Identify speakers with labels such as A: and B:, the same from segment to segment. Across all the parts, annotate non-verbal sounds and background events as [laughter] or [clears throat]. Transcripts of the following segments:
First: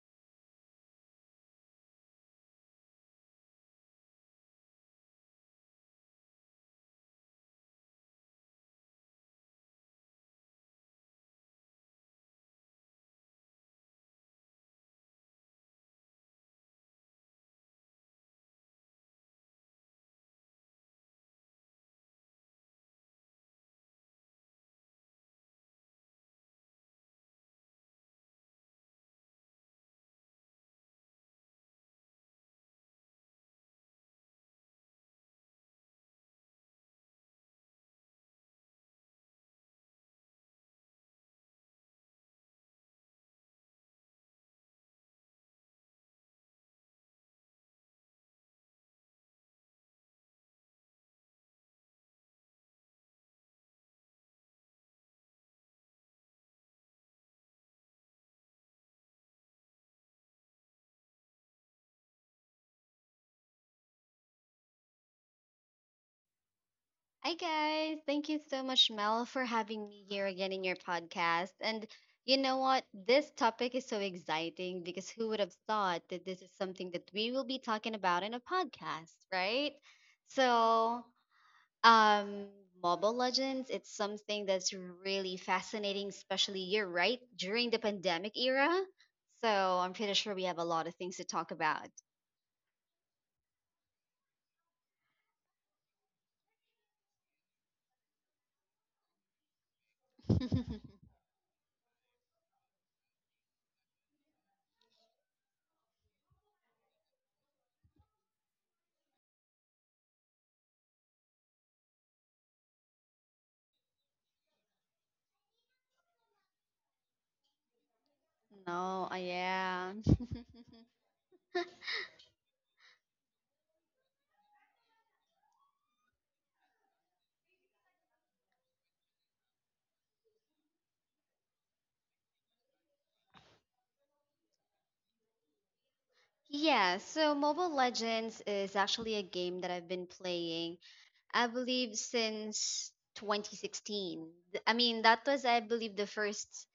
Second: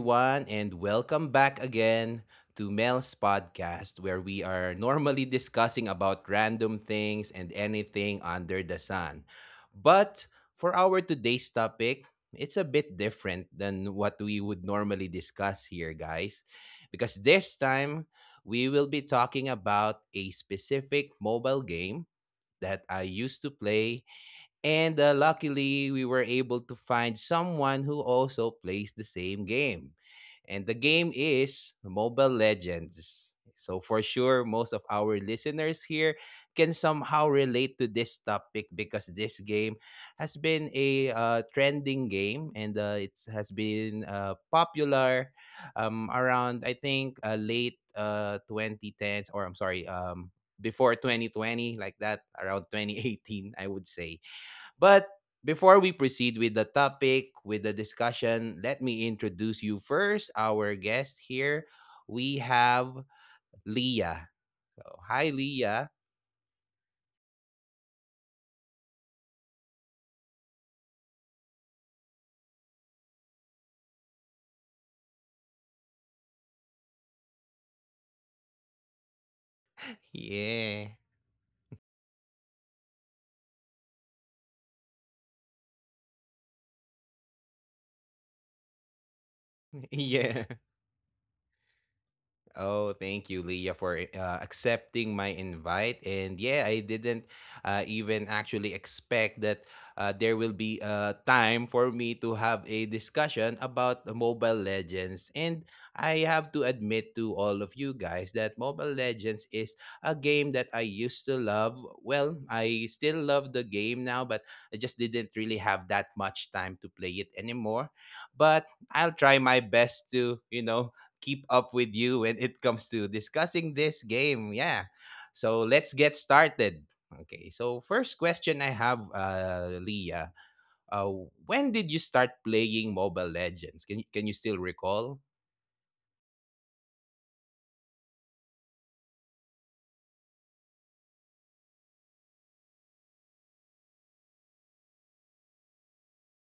A: everyone? And welcome back again to Mel's podcast, where we are normally discussing about random things and anything under the sun. But for our today's topic, it's a bit different than what we would normally discuss here, guys, because this time we will be talking about a specific mobile game that I used to play, and luckily, we were able to find someone who also plays the same game. And the game is Mobile Legends. So, for sure, most of our listeners here can somehow relate to this topic, because this game has been a trending game, and it has been popular around, I think, late 2010s, or I'm sorry, before 2020, like that, around 2018, I would say. But before we proceed with the topic, with the discussion, let me introduce you first. Our guest here, we have Leah. So, hi, Leah.
B: Hi, guys. Thank you so much, Mel, for having me here again in your podcast. And you know what? This topic is so exciting because who would have thought that this is something that we will be talking about in a podcast, right? So,
A: Yeah.
B: um, Mobile Legends, it's something that's really fascinating, especially you're right during the pandemic era. So, I'm
A: [laughs]
B: pretty sure we have a
A: Yeah.
B: lot of things to talk about.
A: Oh, thank you, Leah, for accepting my invite. And yeah, I didn't even actually expect that there will be
B: [laughs]
A: time for me to have a discussion about the Mobile Legends. And I have to admit to all of you guys that Mobile Legends is a game that I used to love. Well, I still love the game now, but I just didn't really have that much time to play it anymore. But
B: No, I
A: I'll try my
B: am.
A: best to
B: [laughs]
A: keep up with you when it comes to discussing this game. Yeah. So let's get started. Okay. So first question I have, Leah, uh, when did you start playing Mobile Legends? Can you still recall?
B: Yeah, so Mobile Legends is actually a game that I've been playing, I believe, since 2016. I mean, that was, I believe, the first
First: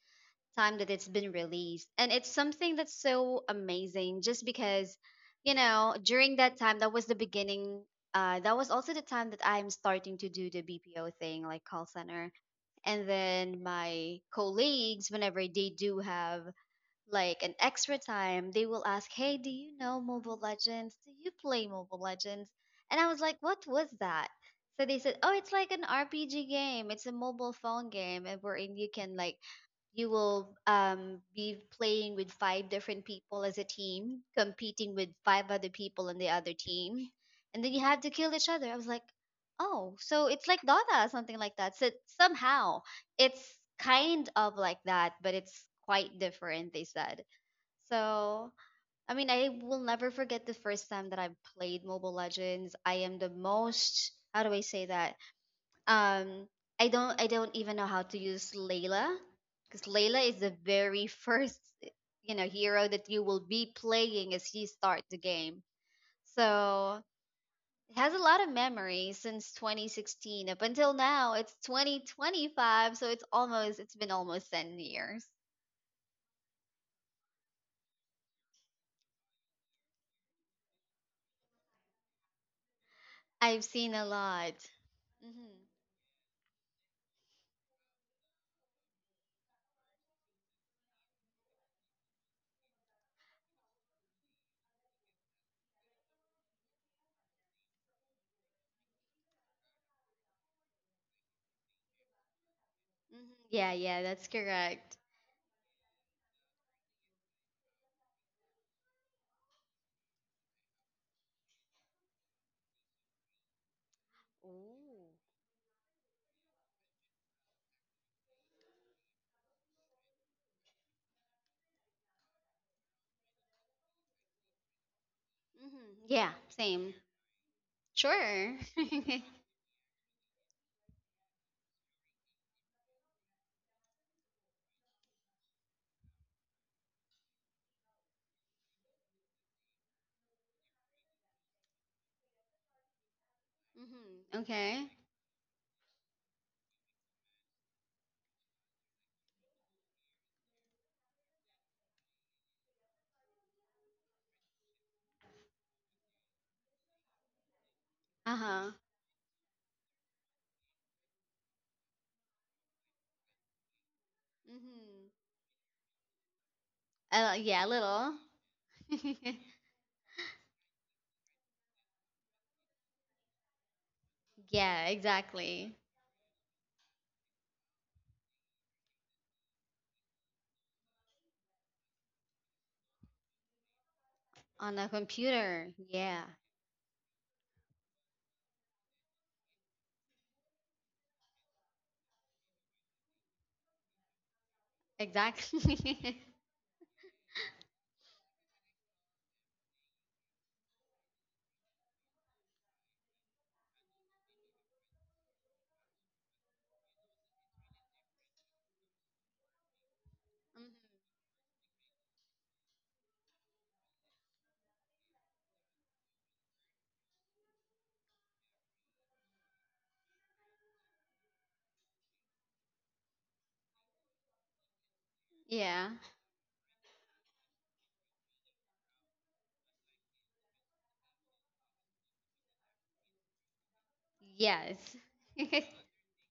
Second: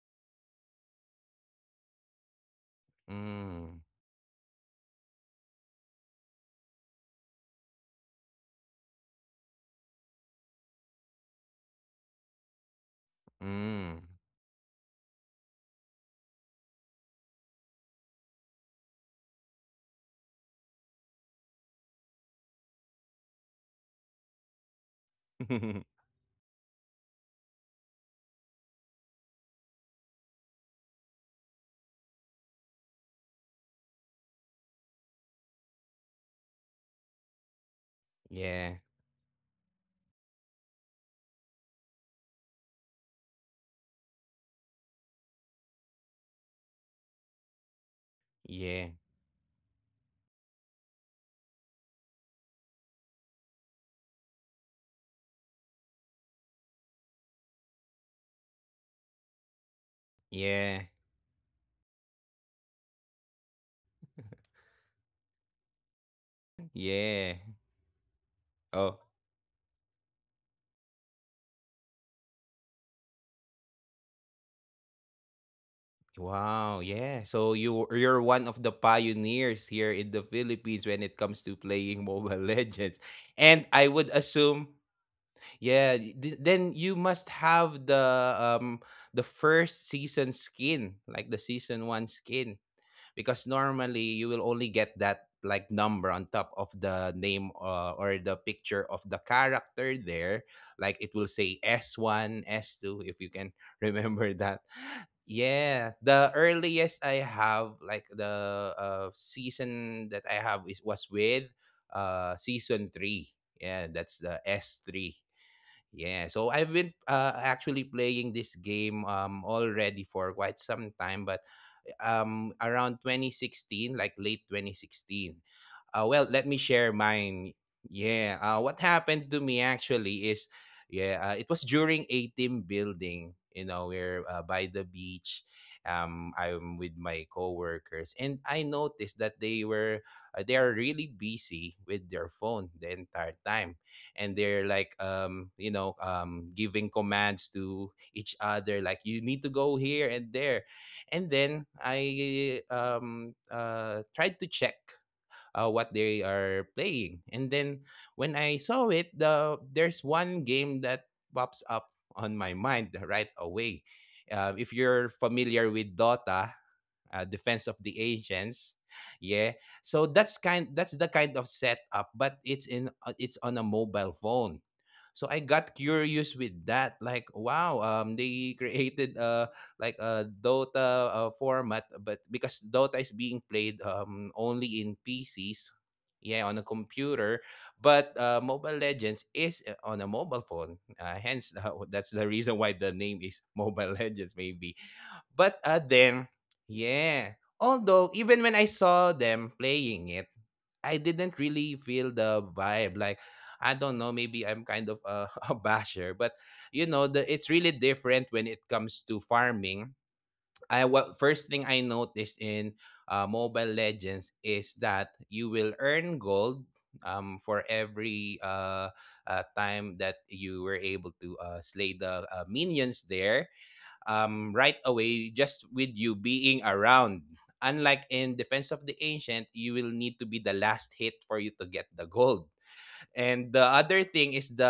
B: time that it's been released. And it's something that's so
A: Mm,
B: amazing just because, you know, during that time, that was the beginning. That was also the time that I'm starting to do the BPO thing, like call center. And then
A: mm.
B: my colleagues, whenever they do have like an extra time, they will ask, "Hey, do you know Mobile Legends? Do you play Mobile Legends?" And I was like, "What was that?" So they said, "Oh, it's like an
A: [laughs]
B: RPG game. It's a mobile phone game and wherein you can like you will be playing with five different people as a team, competing with five other people in the other team. And then you have to kill each other."
A: Yeah,
B: I was like, "Oh, so it's like Dota or something like that." So somehow it's kind of like that, but it's quite different, they said. So,
A: yeah,
B: I mean, I will never forget the first time that I played Mobile Legends. I am the most, how do I say that? Um, I don't even know how to use Layla because Layla is the
A: yeah,
B: very [laughs] first, you know, hero that you will be playing as you start the game. So,
A: yeah.
B: it has a lot of
A: Oh,
B: memories since 2016 up until now. It's 2025, so it's almost it's been almost 10 years.
A: wow, yeah. So you're one of the pioneers here in the Philippines when it comes to playing Mobile [laughs] Legends. And
B: I've
A: I
B: seen a
A: would
B: lot.
A: assume,
B: Hmm.
A: yeah, then you must have the um first season skin, like the season 1 skin, because normally you will only get that like number on top of the name, or the picture of the character there, like it will say s one, S S2, if you
B: Hmm.
A: can
B: Yeah,
A: [laughs]
B: yeah, that's
A: remember that.
B: correct.
A: Yeah, the earliest I have, like the season that I have is was with season 3. Yeah, that's the S3.
B: Ooh.
A: Yeah, so I've been actually playing this game already for quite some time, but around 2016, like late 2016. Uh,
B: Hmm.
A: well, let
B: Yeah,
A: me share
B: same.
A: mine. Yeah, what
B: Sure. [laughs]
A: happened
B: Hmm.
A: to me actually is, yeah, it was during a team building. You know, we're by the beach. I'm with my coworkers, and I noticed that they were they are really busy with their phone the entire time, and they're like
B: Okay.
A: giving commands to each other, like, you need to go here and there. And then I tried to check what they are playing. And then, when I
B: Uh
A: saw
B: huh.
A: it, there's one game that pops up on my mind right away. If you're
B: Hmm.
A: familiar with Dota, Defense of
B: Yeah, a
A: the
B: little.
A: Agents,
B: [laughs]
A: yeah, so that's kind that's the kind of setup, but it's on a mobile phone.
B: Yeah,
A: So I got
B: exactly.
A: curious with that, like, wow, they [laughs] created like a Dota format. But because Dota is being played only in
B: On a
A: PCs,
B: computer.
A: yeah,
B: Yeah,
A: on a computer, but Mobile Legends is on a mobile phone, hence [laughs] that's the reason why the name is [laughs] Mobile Legends, maybe. But
B: exactly. [laughs]
A: yeah. Although, even when I saw them playing it, I didn't really feel the vibe. Like, I don't know, maybe I'm kind of a, [laughs] a basher, but it's really different when it comes to farming. I
B: Mhm.
A: What first thing I noticed in Mobile Legends is that you will earn gold, for every time that you were able to slay the minions there
B: Yeah.
A: um, right away, just with you being around. Unlike in Defense of the Ancient, you will need to be the last hit for you to get the gold.
B: Yes.
A: And the
B: [laughs]
A: other thing is the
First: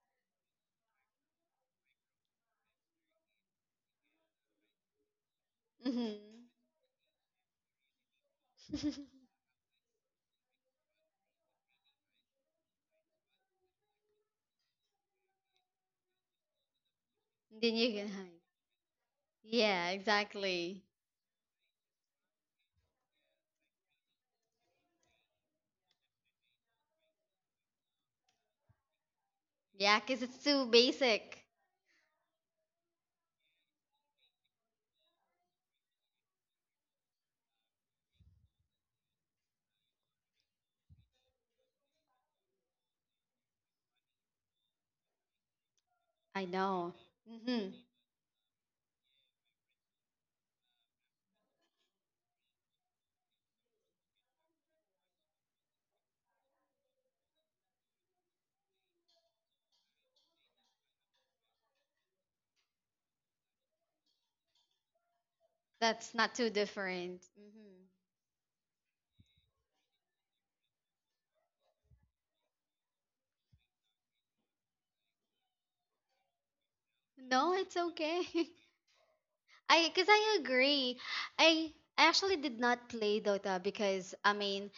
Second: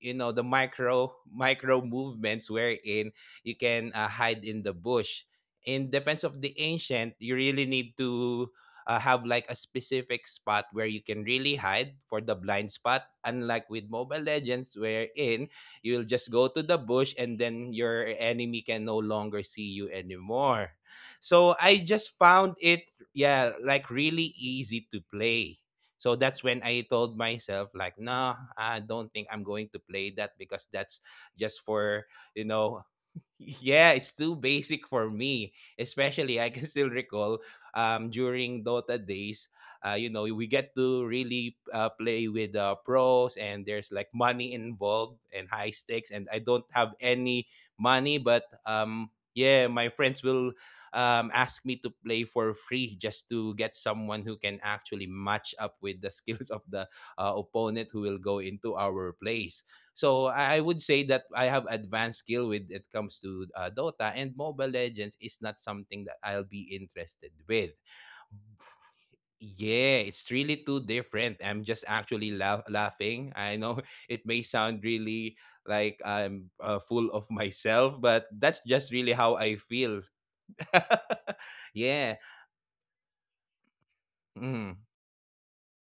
A: you know the micro movements, wherein you can hide in the bush. In Defense of
B: Hmm.
A: the Ancient, you really need to
B: [laughs]
A: have, like, a specific spot where you can really hide for the blind spot, unlike with Mobile Legends, wherein you'll just go to the bush and then your
B: Then you can
A: enemy can
B: hide.
A: no longer see you
B: Yeah,
A: anymore.
B: exactly.
A: So I just found it, yeah, like, really easy to play. So that's when I told myself, like, no, I don't think I'm going to play that,
B: Yeah,
A: because
B: 'cause
A: that's
B: it's too
A: just for,
B: basic.
A: you know, yeah, it's too basic for me. Especially, I can still recall during Dota days, we get to really play with pros, and there's, like, money involved and high stakes. And I don't have
B: I
A: any
B: know.
A: money,
B: Hmm.
A: but yeah, my friends will ask me to play for free, just to get someone who can actually match up with the [laughs] skills of the opponent who will go into our place. So I would say that I have advanced skill with it comes to Dota, and Mobile Legends is not something that I'll be
B: That's not
A: interested
B: too
A: with.
B: different. Hmm.
A: Yeah, it's really too different. I'm just actually laughing. I know, [laughs] it may sound really like I'm full of [laughs] myself, but
B: No,
A: that's
B: it's
A: just really
B: okay.
A: how I
B: [laughs]
A: feel. [laughs]
B: I because I agree.
A: Yeah.
B: I I actually did not play Dota
A: Mm,
B: because I mean,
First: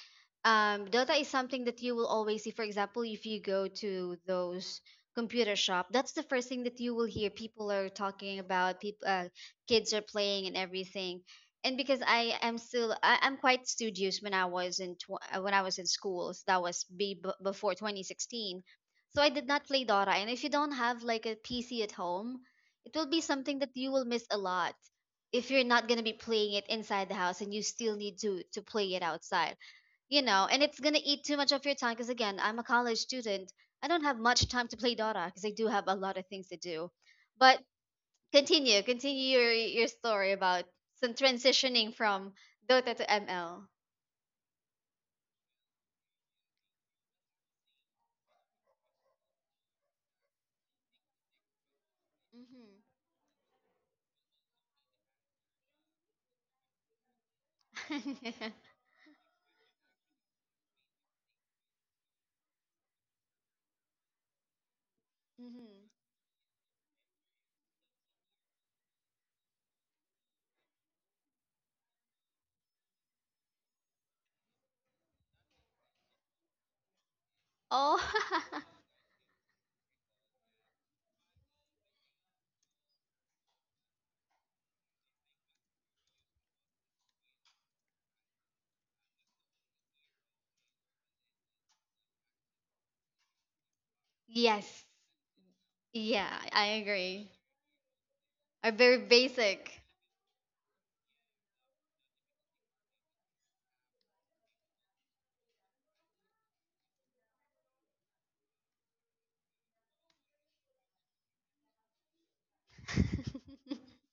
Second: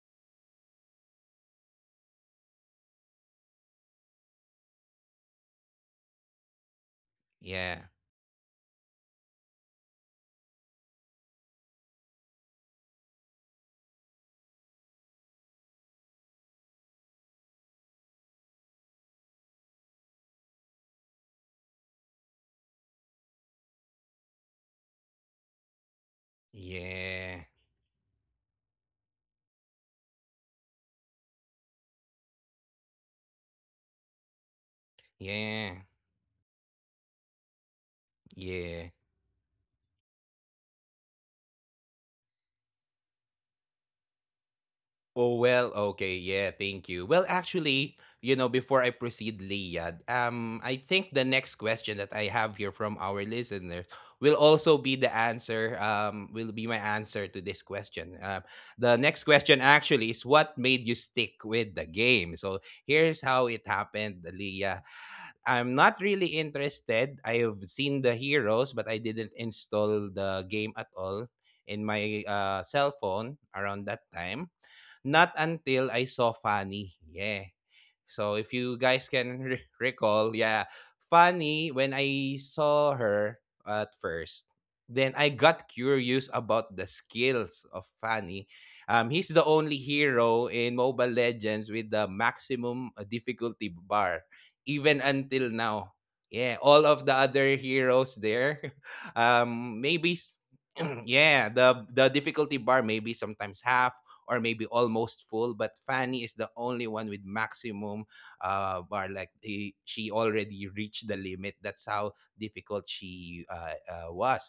B: Dota is something that you will always see. For example, if you go to those computer shop, that's the first thing that you will hear. People
A: yeah.
B: are talking about people, kids are playing and everything. And because I am still, I'm quite studious when I was in when I was in schools. That was before 2016. So I did not play Dota. And if you don't have like a PC at home, it will be something that you will miss a lot if you're not going to be playing it inside the
A: Yeah.
B: house and you still need to play it outside. You know, and it's going to eat too much of your time because again, I'm a college student. I don't have much time to play Dota
A: Yeah.
B: because I do have a lot of things to do. But
A: Yeah.
B: continue, continue your story about some transitioning from Dota to ML.
A: Oh, well, okay. Yeah, thank you. Well, actually, before I proceed, Liad, I think the next question that I have here from our
B: Mm-hmm.
A: listeners will be my answer to this question.
B: [laughs]
A: The
B: Hmm.
A: next question actually is, what made you stick with the game? So here's how it happened, Leah. I'm not really interested. I have seen the heroes, but I didn't install the game at all in my cell phone around that time. Not until I saw Fanny. Yeah.
B: Oh,
A: So if you guys can recall, yeah, Fanny, when I saw her at first, then I got curious about the skills of Fanny. He's the only hero in Mobile Legends with the maximum difficulty bar, even
B: [laughs] yes.
A: until now. Yeah,
B: Yeah,
A: all of
B: I
A: the other
B: agree.
A: heroes there,
B: Are
A: [laughs]
B: very
A: um, maybe
B: basic.
A: s- [clears throat] yeah, the difficulty bar maybe sometimes half, or maybe almost full. But Fanny is the only one with maximum bar. Like, she already reached the limit. That's how difficult she
B: [laughs]
A: was.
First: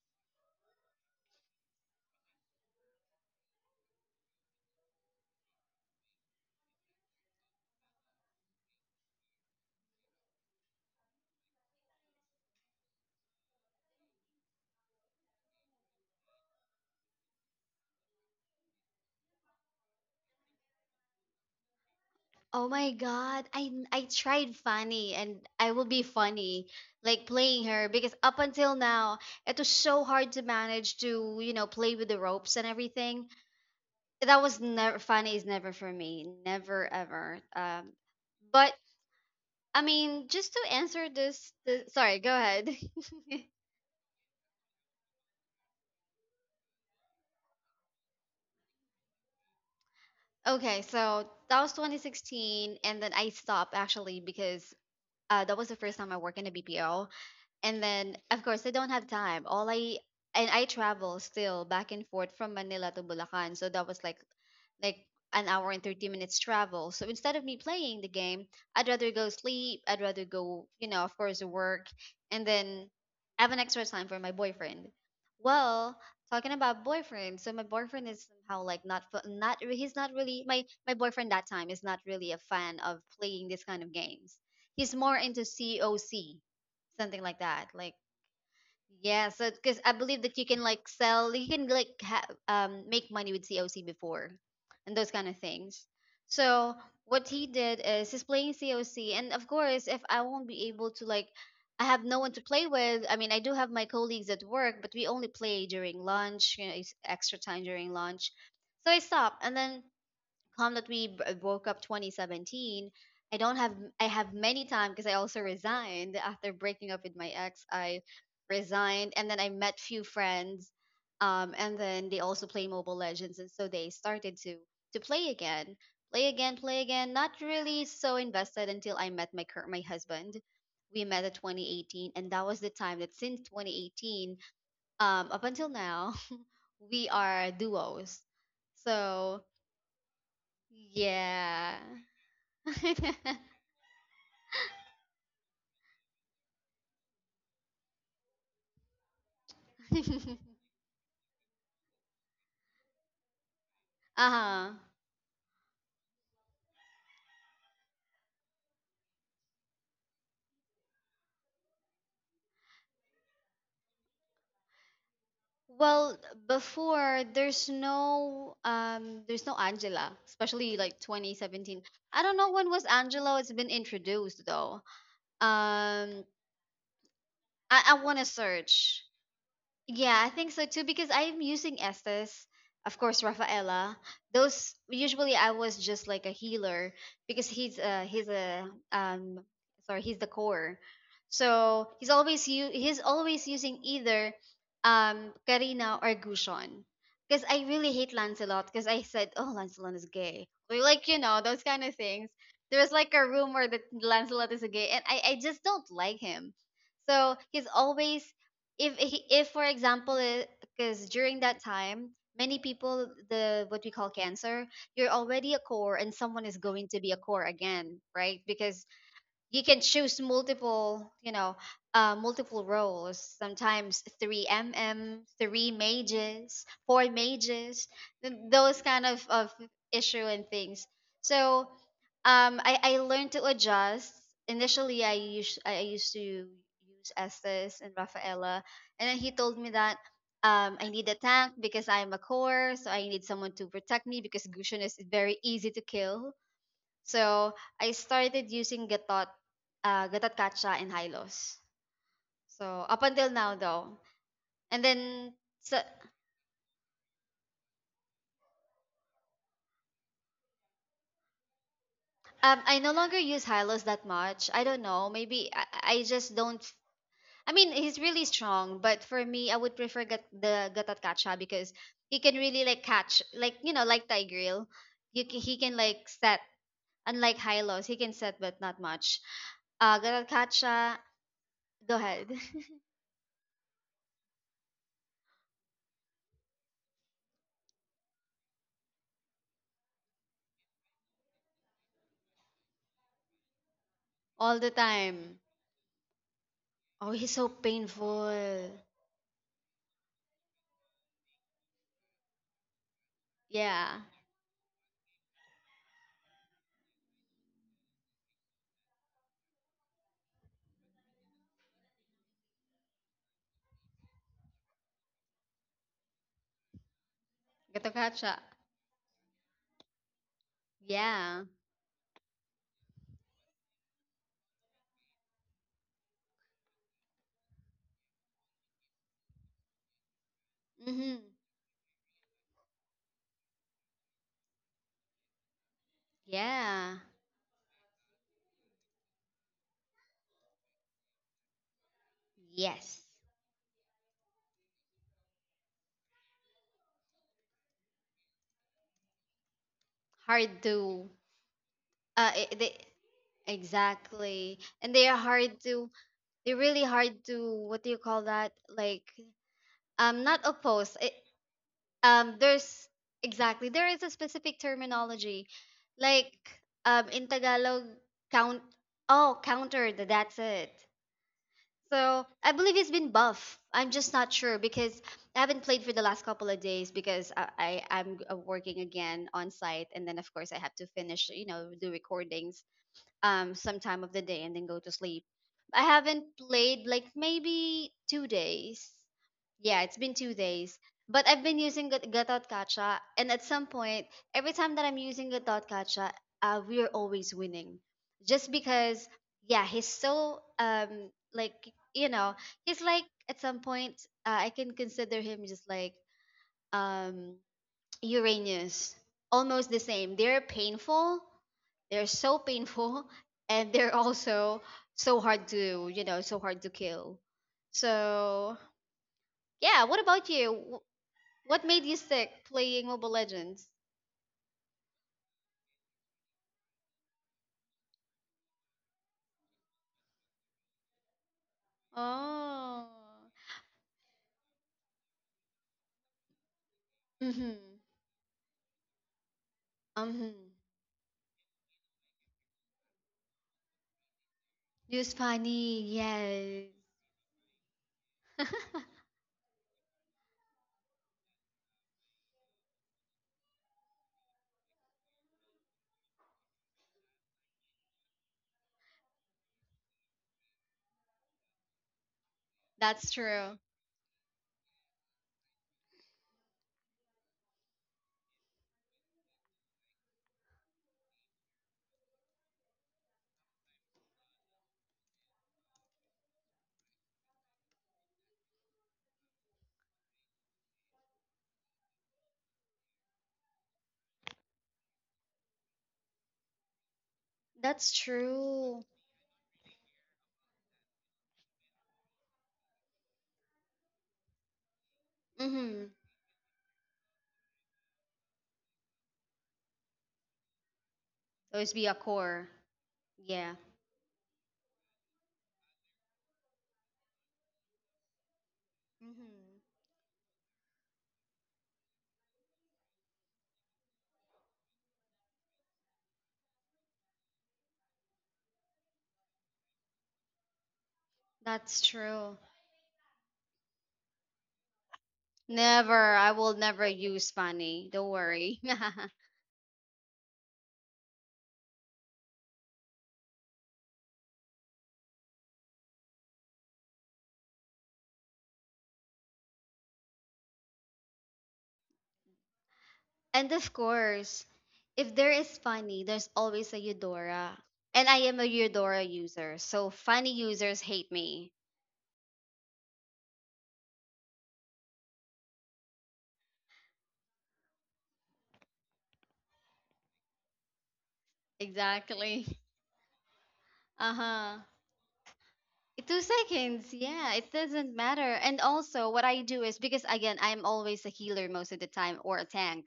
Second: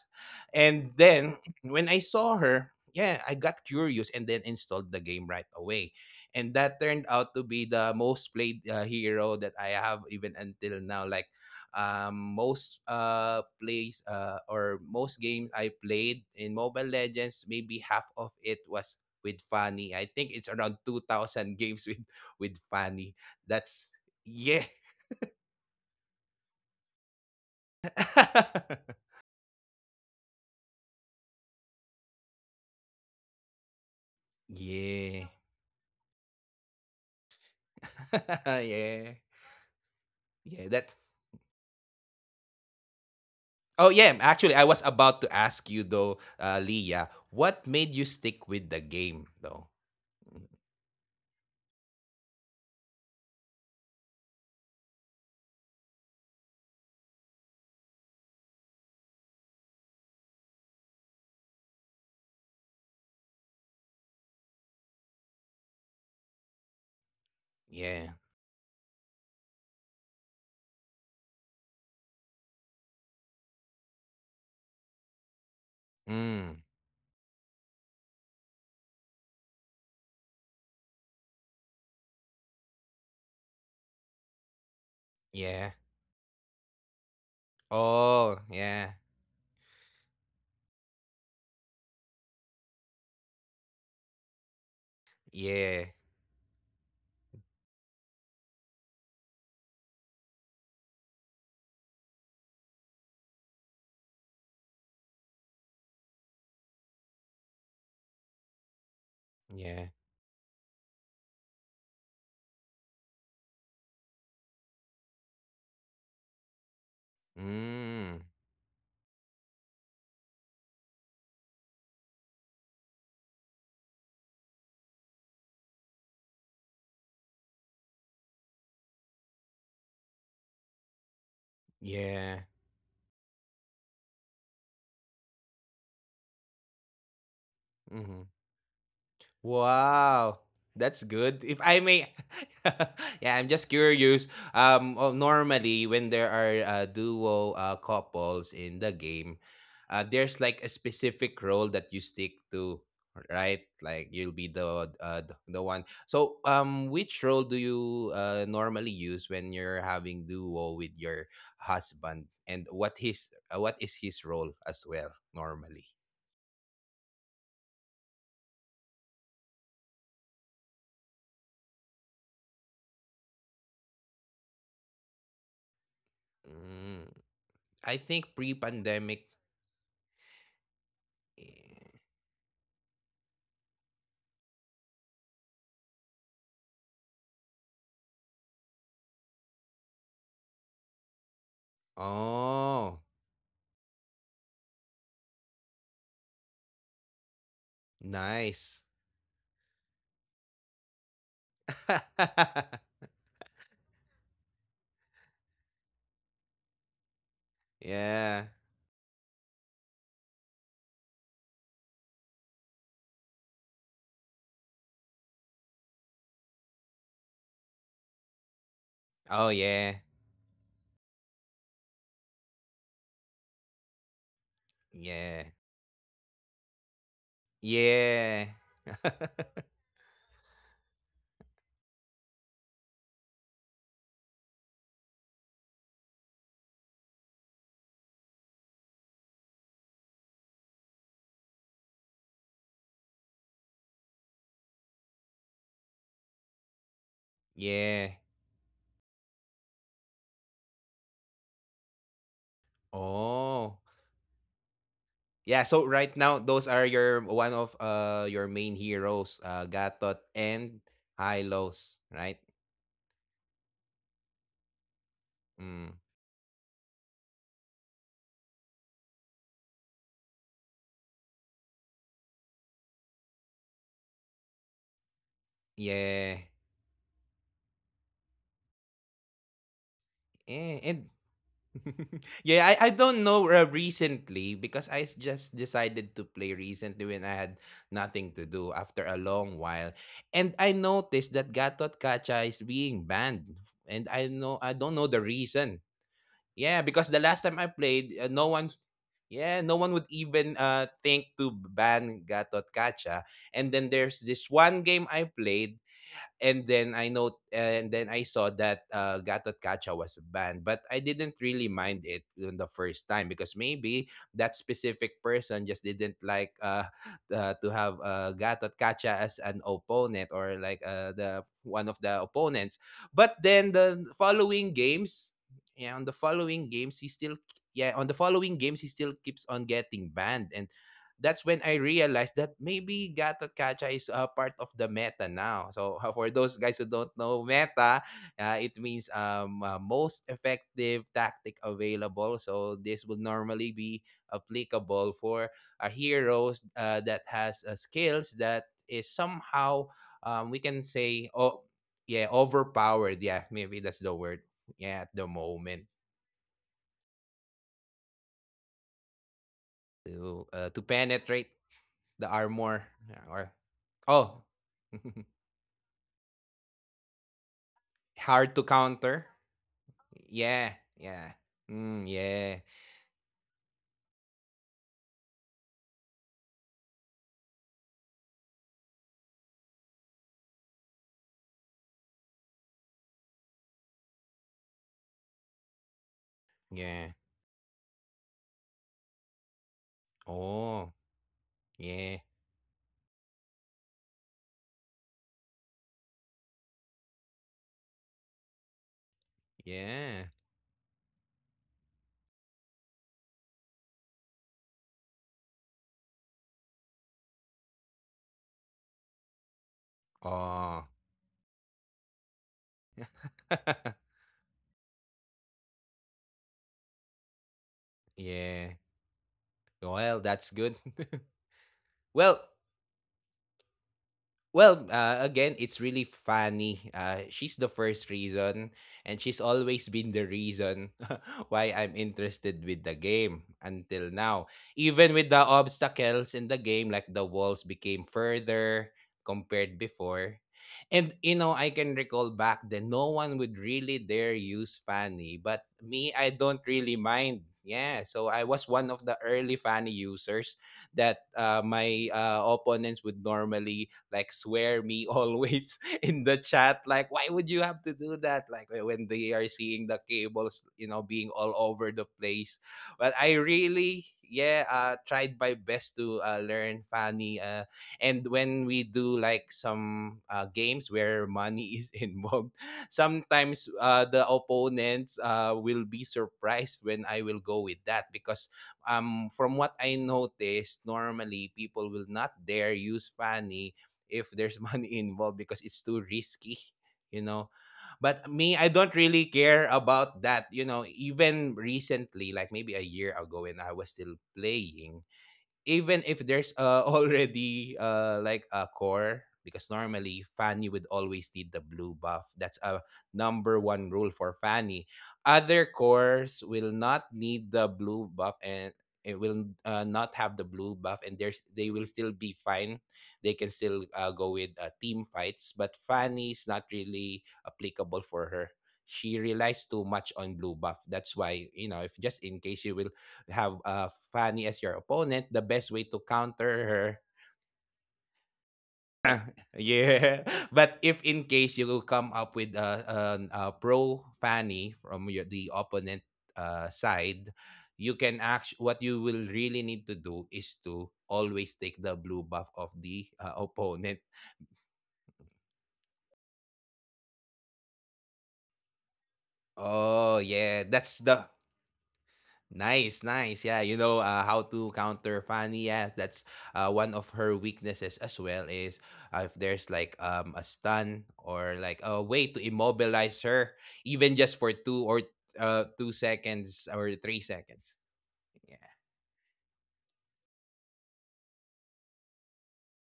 A: And then when I saw her, yeah, I got curious and then installed the game right away. And that turned out to be the most played hero that I have even until now. Like, most plays or most games I played in Mobile Legends, maybe half of it was with Fanny. I think it's around 2,000 games with
B: Oh my
A: Fanny.
B: god,
A: That's
B: I tried
A: Yeah.
B: funny and I will be funny like playing her because up until
A: [laughs]
B: now it was so hard to manage to, you know, play with the ropes and everything. That was never
A: Yeah.
B: funny is never for me. Never ever.
A: [laughs]
B: But
A: Yeah.
B: I mean,
A: Yeah,
B: just to
A: that
B: answer this, the, sorry, go ahead. [laughs]
A: oh, yeah, actually I was about to ask you though, Leah, what made you stick with the game though? Mm.
B: Okay, so that was 2016 and then I stopped actually because that was the first time I worked in a BPO. And then, of course, I don't have time. All I And I travel still back and forth from Manila to Bulacan, so that was like an hour and 30 minutes travel. So instead of me
A: Yeah.
B: playing the game, I'd rather go sleep, I'd rather go, you know, of course, work, and then have an extra time for my boyfriend. Well,
A: Mm,
B: talking about boyfriend, so my boyfriend is somehow like not re- he's not really my boyfriend that time is not really a fan of playing this kind of games. He's more into
A: yeah.
B: COC something like that like
A: Oh, yeah.
B: yeah. So because I believe that you can like sell, you can like make money with COC before and those kind of
A: Yeah.
B: things. So what he did is he's playing COC. And of course, if I won't be able to like I have no one to play with, I mean, I do have my colleagues at work, but we only play during lunch, you know, it's extra time during lunch. So I stopped and
A: Yeah.
B: then come that we broke up 2017. I don't have I have many time because I also resigned after breaking up with my ex. I
A: Mm,
B: resigned and then I met few friends, and then they also play Mobile Legends and so they started to play again, play again not really so invested until I met my my husband. We met at 2018
A: yeah.
B: and that was the time that since 2018, up until now [laughs] we are
A: Mhm.
B: duos. So
A: Wow, that's good. If I
B: yeah.
A: may, [laughs]
B: [laughs]
A: yeah, I'm just curious. Oh, normally when there are duo couples in the game, there's, like, a specific role that you stick to, right? Like, you'll be
B: Uh-huh.
A: the the one. So, which role do you normally use when you're having duo with your husband, and what is his role as well, normally?
B: Well, before there's there's no Angela, especially like 2017. I don't know when was Angela it's been introduced though. Um
A: Mm, I
B: I
A: think
B: wanna search.
A: pre-pandemic.
B: Yeah, I think so too because I am using Estes, of course, Rafaela. Those usually I was just like a healer because he's a um sorry he's the core, so
A: Oh,
B: he's always using either Karina or Gushon because I really hate
A: nice.
B: Lancelot because I said oh Lancelot is gay, like you know those kind of things.
A: [laughs]
B: There's like a rumor that Lancelot is a gay and I just don't like him. So he's always
A: Yeah.
B: if, for example, because during that time many people the what we call cancer, you're already a core and someone is going to be a core again, right? Because
A: Oh,
B: you
A: yeah.
B: can choose multiple, you know, multiple roles, sometimes
A: Yeah.
B: 3 mages, 4 mages,
A: Yeah.
B: those kind
A: [laughs]
B: of issue and things. So I learned to adjust. Initially I used to use Estes and Rafaela. And then he told me that I need a tank because I'm a core, so I need someone to protect me because Gushun is very easy to kill. So I
A: Yeah.
B: started using Gatot, Gatot Kacha and Hylos. So up until now
A: Oh.
B: though. And then
A: Yeah, so
B: so
A: right now those are your main heroes, Gatot and Hylos, right?
B: I no longer use Hylos that much. I don't know. Maybe
A: Mm.
B: I just don't. I mean, he's really strong, but for me, I would prefer get the Gatot Kacha because he can really like catch, like you know, like Tigreal. You can, he can like
A: Yeah.
B: set. Unlike Hylos, he can set, but not much. Gatot
A: Yeah, and
B: Kacha,
A: [laughs]
B: go ahead,
A: yeah, I
B: [laughs]
A: don't know recently, because I just decided to play recently when I had nothing to do after a long while. And I noticed that Gatot Kacha is being banned. And I
B: all the
A: don't know the
B: time.
A: reason. Yeah, because the
B: Oh,
A: last
B: he's
A: time
B: so
A: I played,
B: painful.
A: no one would even think to ban Gatot Kacha. And then there's
B: Yeah.
A: this one game I played, and then I saw that Gattacaca was banned, but I didn't really mind it on the first time, because maybe that specific person just didn't like [laughs] to have
B: Gatokacha.
A: Gattacaca as an opponent, or like the
B: Yeah.
A: one of the opponents. But then the following games, yeah, on the following games he still keeps on getting banned, and
B: Mm-hmm.
A: that's when I realized that maybe Gattacaca is part of the meta now. So [laughs] for those guys who don't
B: Yeah.
A: know meta, it means most effective tactic available. So this will
B: Yes.
A: normally be applicable for heroes that has skills that is somehow we
B: Hard
A: can
B: to
A: say, oh yeah,
B: they
A: overpowered. Yeah, maybe that's the word.
B: exactly.
A: Yeah, at
B: And
A: the
B: they are hard
A: moment.
B: to they're really hard to what do you call that? Like
A: to
B: not
A: uh, to
B: oppose. It,
A: penetrate the armor,
B: there's
A: yeah, or
B: exactly there is a
A: oh.
B: specific
A: [laughs]
B: terminology. Like in Tagalog
A: Hard to
B: count,
A: counter.
B: oh countered, that's
A: Yeah,
B: it.
A: yeah, mm,
B: So
A: yeah,
B: I believe he's been buff. I'm just not sure because I haven't played for the last couple of days because I'm working again on site and then of course I have to finish, you know, the recordings some time of the day and then go to sleep. I haven't played
A: yeah,
B: like maybe 2 days. Yeah, it's been two
A: oh,
B: days. But I've been using
A: yeah,
B: Gathotkacha, and at some point, every time that I'm using Gathotkacha, we are always winning. Just because, yeah, he's
A: yeah,
B: so like you know he's like at some point, I can consider him just like um Uranus. Almost the same. They're
A: oh.
B: painful. They're so painful, [laughs] and
A: [laughs]
B: they're also so hard to, you know, so hard to kill. So
A: Yeah,
B: yeah, what
A: well,
B: about
A: that's
B: you?
A: good. [laughs]
B: What made you
A: well
B: sick playing Mobile Legends?
A: Well, again, it's really funny. She's the first reason, and she's always been the reason [laughs] why I'm interested with the
B: Oh.
A: game until now. Even with the obstacles in the game, like the walls
B: Mhm.
A: became further compared before.
B: Mhm.
A: And I can recall back then no one would really dare use
B: Use
A: Fanny, but
B: funny.
A: me, I don't
B: Yes.
A: really mind. Yeah, so I was one of
B: [laughs]
A: the early Fanny users that my opponents would normally like swear me always [laughs] in the chat. Like, why would you have to do that? Like when they are seeing the cables, being all over the place. But
B: That's
A: I
B: true.
A: really, yeah, tried my best to learn Fanny. And when we do like some games where money is [laughs] involved, sometimes the opponents will be surprised when I will go with that because from what I noticed, normally people will not dare use Fanny if there's [laughs] money involved because it's too risky, you know.
B: That's
A: But me, I
B: true.
A: don't really care about that. Even recently, like maybe a year ago when I was still playing,
B: Mhm.
A: even if there's [laughs] already like a core because normally Fanny would always need the
B: Always be
A: blue
B: a
A: buff.
B: core.
A: That's a number
B: Yeah.
A: one rule for Fanny. Other cores will not need the blue buff and it will
B: Mhm.
A: not have the blue buff and there's they will still be fine. They can still go with team fights, but Fanny is not really applicable for her. She relies too much on blue buff. That's why, if
B: That's
A: just in
B: true.
A: case you will have Fanny as your opponent, the best way to
B: Never. I
A: counter
B: will
A: her.
B: never
A: [laughs]
B: use funny. Don't worry. [laughs]
A: Yeah. [laughs] But if in case you will come up with a pro Fanny from the opponent side, you can act. What you will really need to do is to always take the blue buff of the
B: And of
A: opponent.
B: course, if there is funny, there's always a Eudora. And I am a Eudora user, so
A: Oh
B: funny
A: yeah.
B: users
A: that's
B: hate
A: the
B: me.
A: Nice, nice. Yeah, you know how to counter Fanny. Yeah, that's one of her weaknesses as well. Is if there's like a stun or like a way to
B: Exactly. [laughs]
A: immobilize her, even
B: Uh
A: just for
B: huh.
A: two
B: Two
A: seconds or
B: seconds.
A: three
B: Yeah, it
A: seconds.
B: doesn't matter.
A: Yeah,
B: And also, what I do is because again, I'm always a healer most of the time or a tank.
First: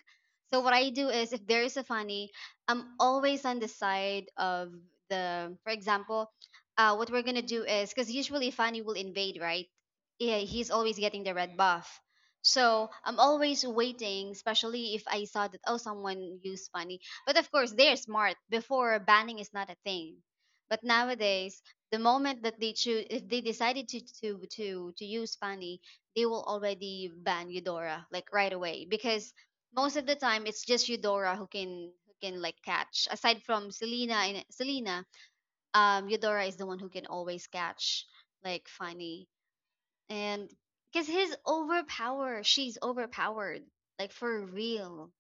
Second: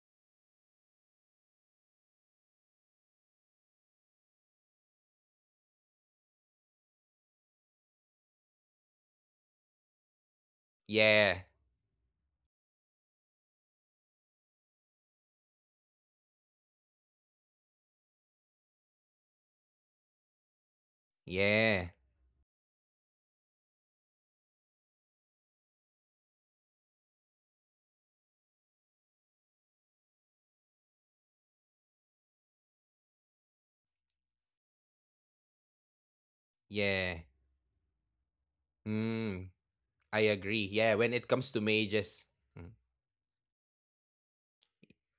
B: So what I do is if there is a funny, I'm always on the side of the. For example, what we're gonna do is because usually funny will invade, right? Yeah, he's always getting the
A: yeah,
B: red buff. So I'm always waiting, especially if I saw that oh someone used funny. But of course, they're smart. Before banning is not a thing. But nowadays,
A: yeah,
B: the moment that they choose if they decided to use funny, they will already ban eudora like right away because most of the time it's just eudora who can like catch aside from selena and selena, eudora is the one who can
A: yeah.
B: always catch like funny.
A: Mm, I
B: And
A: agree. Yeah,
B: because
A: when it
B: he's
A: comes to mages.
B: overpowered
A: Hmm.
B: she's overpowered, like for real.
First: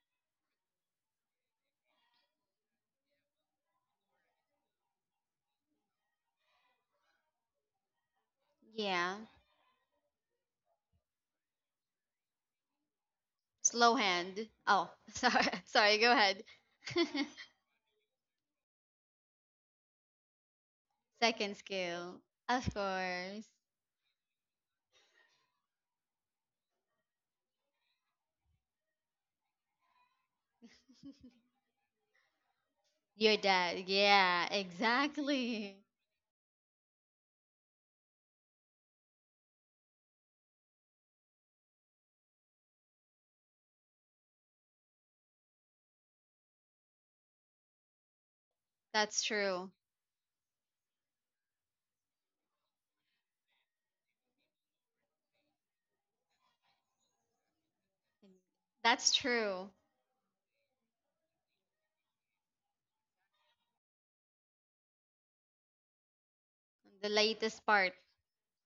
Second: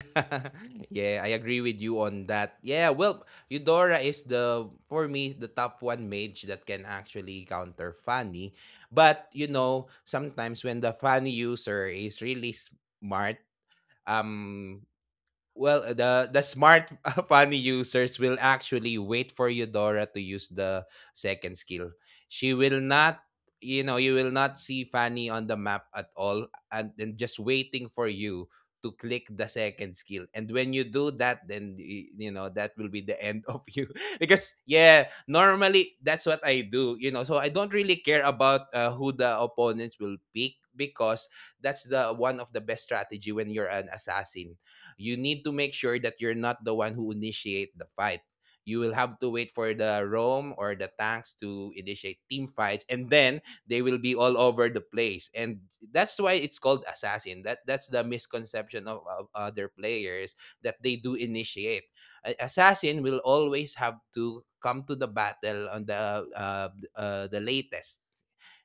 A: [laughs] Yeah, I agree with you on that. Yeah, well, Eudora is the for me the top one mage that can actually counter Fanny.
B: Yeah,
A: But sometimes when the Fanny user is really smart.
B: slow hand.
A: um
B: Oh, [laughs] sorry,
A: Well,
B: sorry, go
A: the
B: ahead.
A: smart [laughs] funny users will actually wait for Eudora to use the
B: [laughs]
A: second
B: Second
A: skill.
B: skill,
A: She
B: of
A: will not,
B: course.
A: you will not see Fanny on the map at all, and then just waiting for you to click the second skill. And when you do that, then you know that will be the
B: Your
A: end [laughs] of you.
B: dad. Yeah,
A: Because yeah,
B: exactly.
A: normally that's what I do. So I don't really care about who the opponents will pick because that's the one of the best strategy when you're an assassin. You need to make sure that you're not the one who initiate the fight. You will have
B: That's
A: to wait for
B: true.
A: the Rome or the tanks to initiate team fights, and then they will be all over the place. And that's why it's called assassin. That's the misconception
B: That's
A: of
B: true.
A: other players that they do initiate. Assassin will always have to come to the battle on the uh,
B: The
A: uh, the
B: latest part.
A: latest,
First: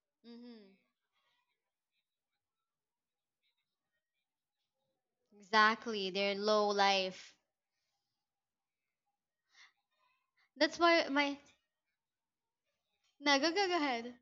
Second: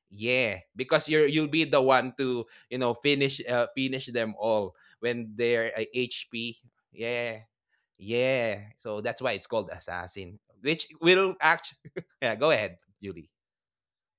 A: yeah,
B: Hmm.
A: because you'll be the one to finish them all when they're
B: Exactly. Their
A: HP.
B: low life.
A: Yeah, yeah. So that's why it's called assassin,
B: That's
A: which
B: why
A: will
B: my.
A: actually. [laughs] Yeah, go ahead, Julie.
B: No, go, go, go ahead.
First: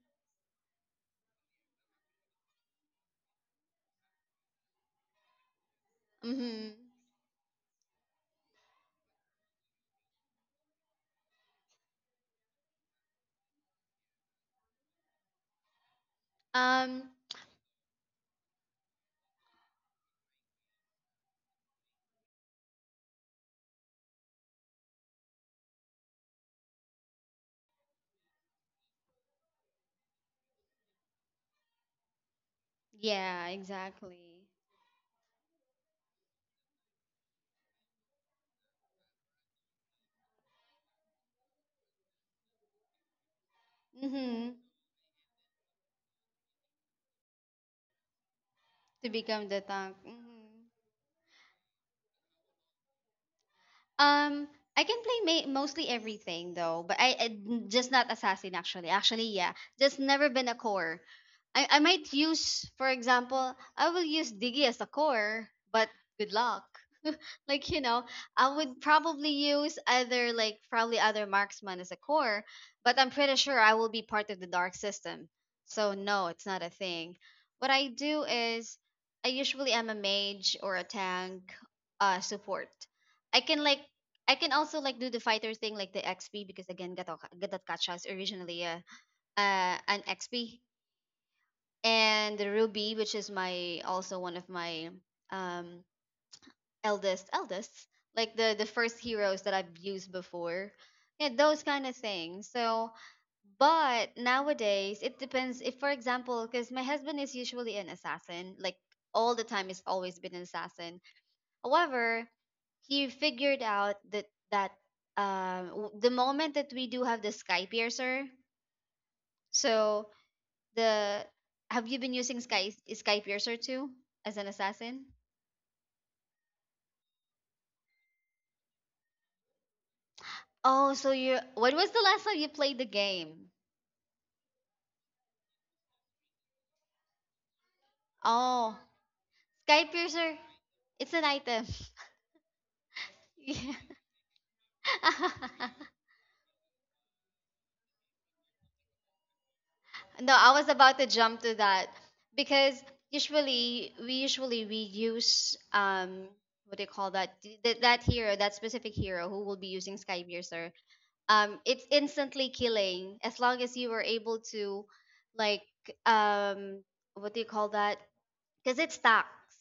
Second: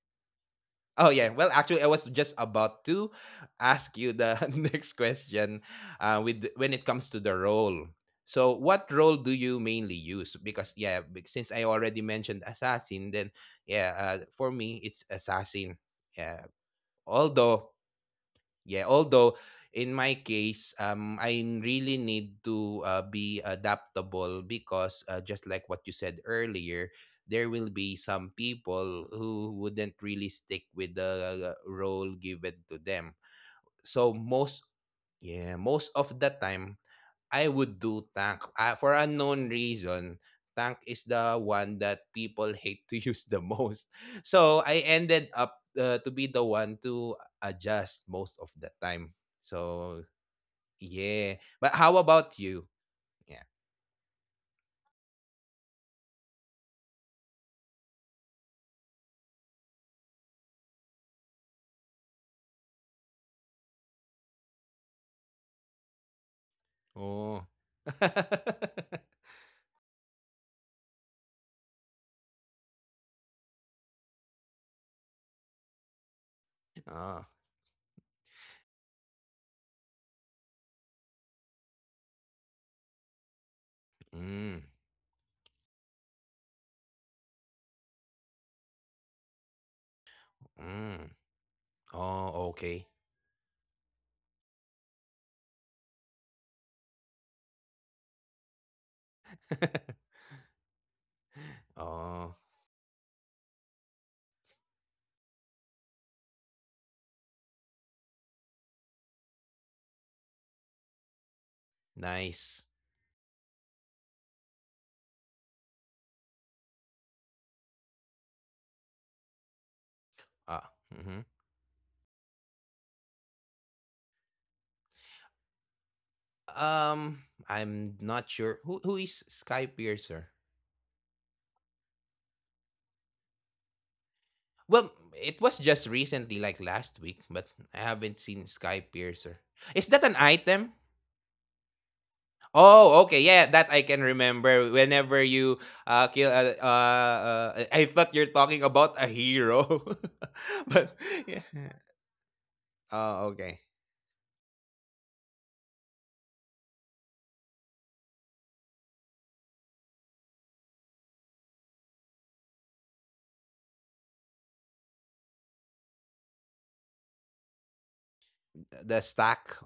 A: Oh yeah. Well, actually, I was just about to ask you the [laughs] next question. With when
B: Hmm.
A: it comes to the role. So, what role do you mainly use? Because yeah, since I already mentioned assassin, then yeah, for me it's assassin. Yeah,
B: Um.
A: although. Yeah, although in my case, I really need to be adaptable because just like what you said earlier, there will be some people who wouldn't really stick with the role given to them.
B: Yeah,
A: So
B: exactly.
A: most, of the time, I would do Tank. For unknown reason, Tank is the one that people hate to [laughs] use the most. [laughs] So
B: Hmm.
A: I ended up to be the one to adjust most of the time.
B: To become the
A: So,
B: tank. Hmm.
A: yeah. But how about you? Yeah.
B: Um, I can play mostly everything though, but I just not assassin actually. Actually, yeah, just never been a core. I might use, for example, I will use Diggy as a core, but good luck,
A: Oh.
B: like you know.
A: [laughs]
B: I would probably use either like probably other marksman as a core, but I'm pretty sure I will be part of the dark system, so no it's not a thing.
A: Ah.
B: What I do is I usually am a mage or a tank, support. I can like, I can
A: Mm.
B: also like do the fighter thing like the XP, because again gato gatot kacha is originally a, an XP,
A: Mm. Oh,
B: and the
A: okay.
B: ruby which is my also one of my um eldest, like the first heroes that I've
A: [laughs]
B: used before, yeah, those kind of
A: Oh,
B: things. So but nowadays it depends. If for example, because my husband is usually an assassin, like all the time he's always been an assassin. However,
A: nice.
B: he figured out that that the moment that we do have the sky piercer, so
A: Ah. Mhm.
B: the, have you been using sky piercer too as an assassin?
A: Um, I'm not sure who is Skypiercer.
B: Oh, so you, when was the last time you played the game?
A: Well, it was just recently, like last week, but I haven't seen
B: Oh,
A: Skypiercer. Is
B: sky
A: that an
B: piercer.
A: item?
B: It's an item. [laughs]
A: Oh, okay, yeah,
B: Yeah.
A: that I can remember. Whenever you
B: [laughs]
A: kill, a, I thought you're talking about a hero,
B: No, I
A: [laughs]
B: was
A: but
B: about to
A: yeah.
B: jump to that because
A: Oh, okay.
B: usually we use what do you call that, that hero, that specific hero who will be using sky piercer. It's instantly killing as long as you are able to like, um, what do you call that. Because it
A: The stack.
B: stacks.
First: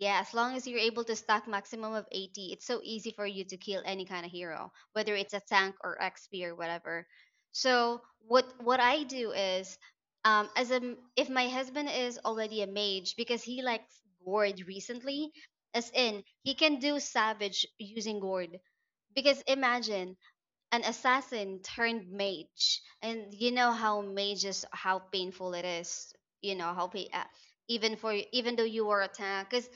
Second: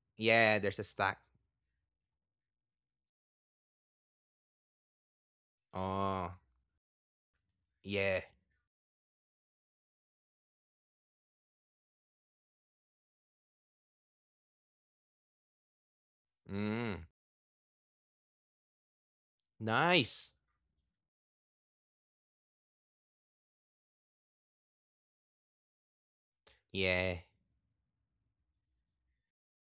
B: Yeah, as long
A: Yeah,
B: as you're
A: there's a
B: able to
A: stack.
B: stack maximum of 80, it's so easy for you to kill any kind of hero, whether it's a tank or
A: Oh,
B: XP or whatever. So
A: yeah.
B: what I do is, um, as a if my husband is already a mage because he likes gourd recently, as in he can do
A: Mm,
B: savage using gourd. Because imagine
A: Nice.
B: an assassin turned mage and you know how mages, how painful it is, you know how
A: Yeah,
B: even for even though you are a tank. Because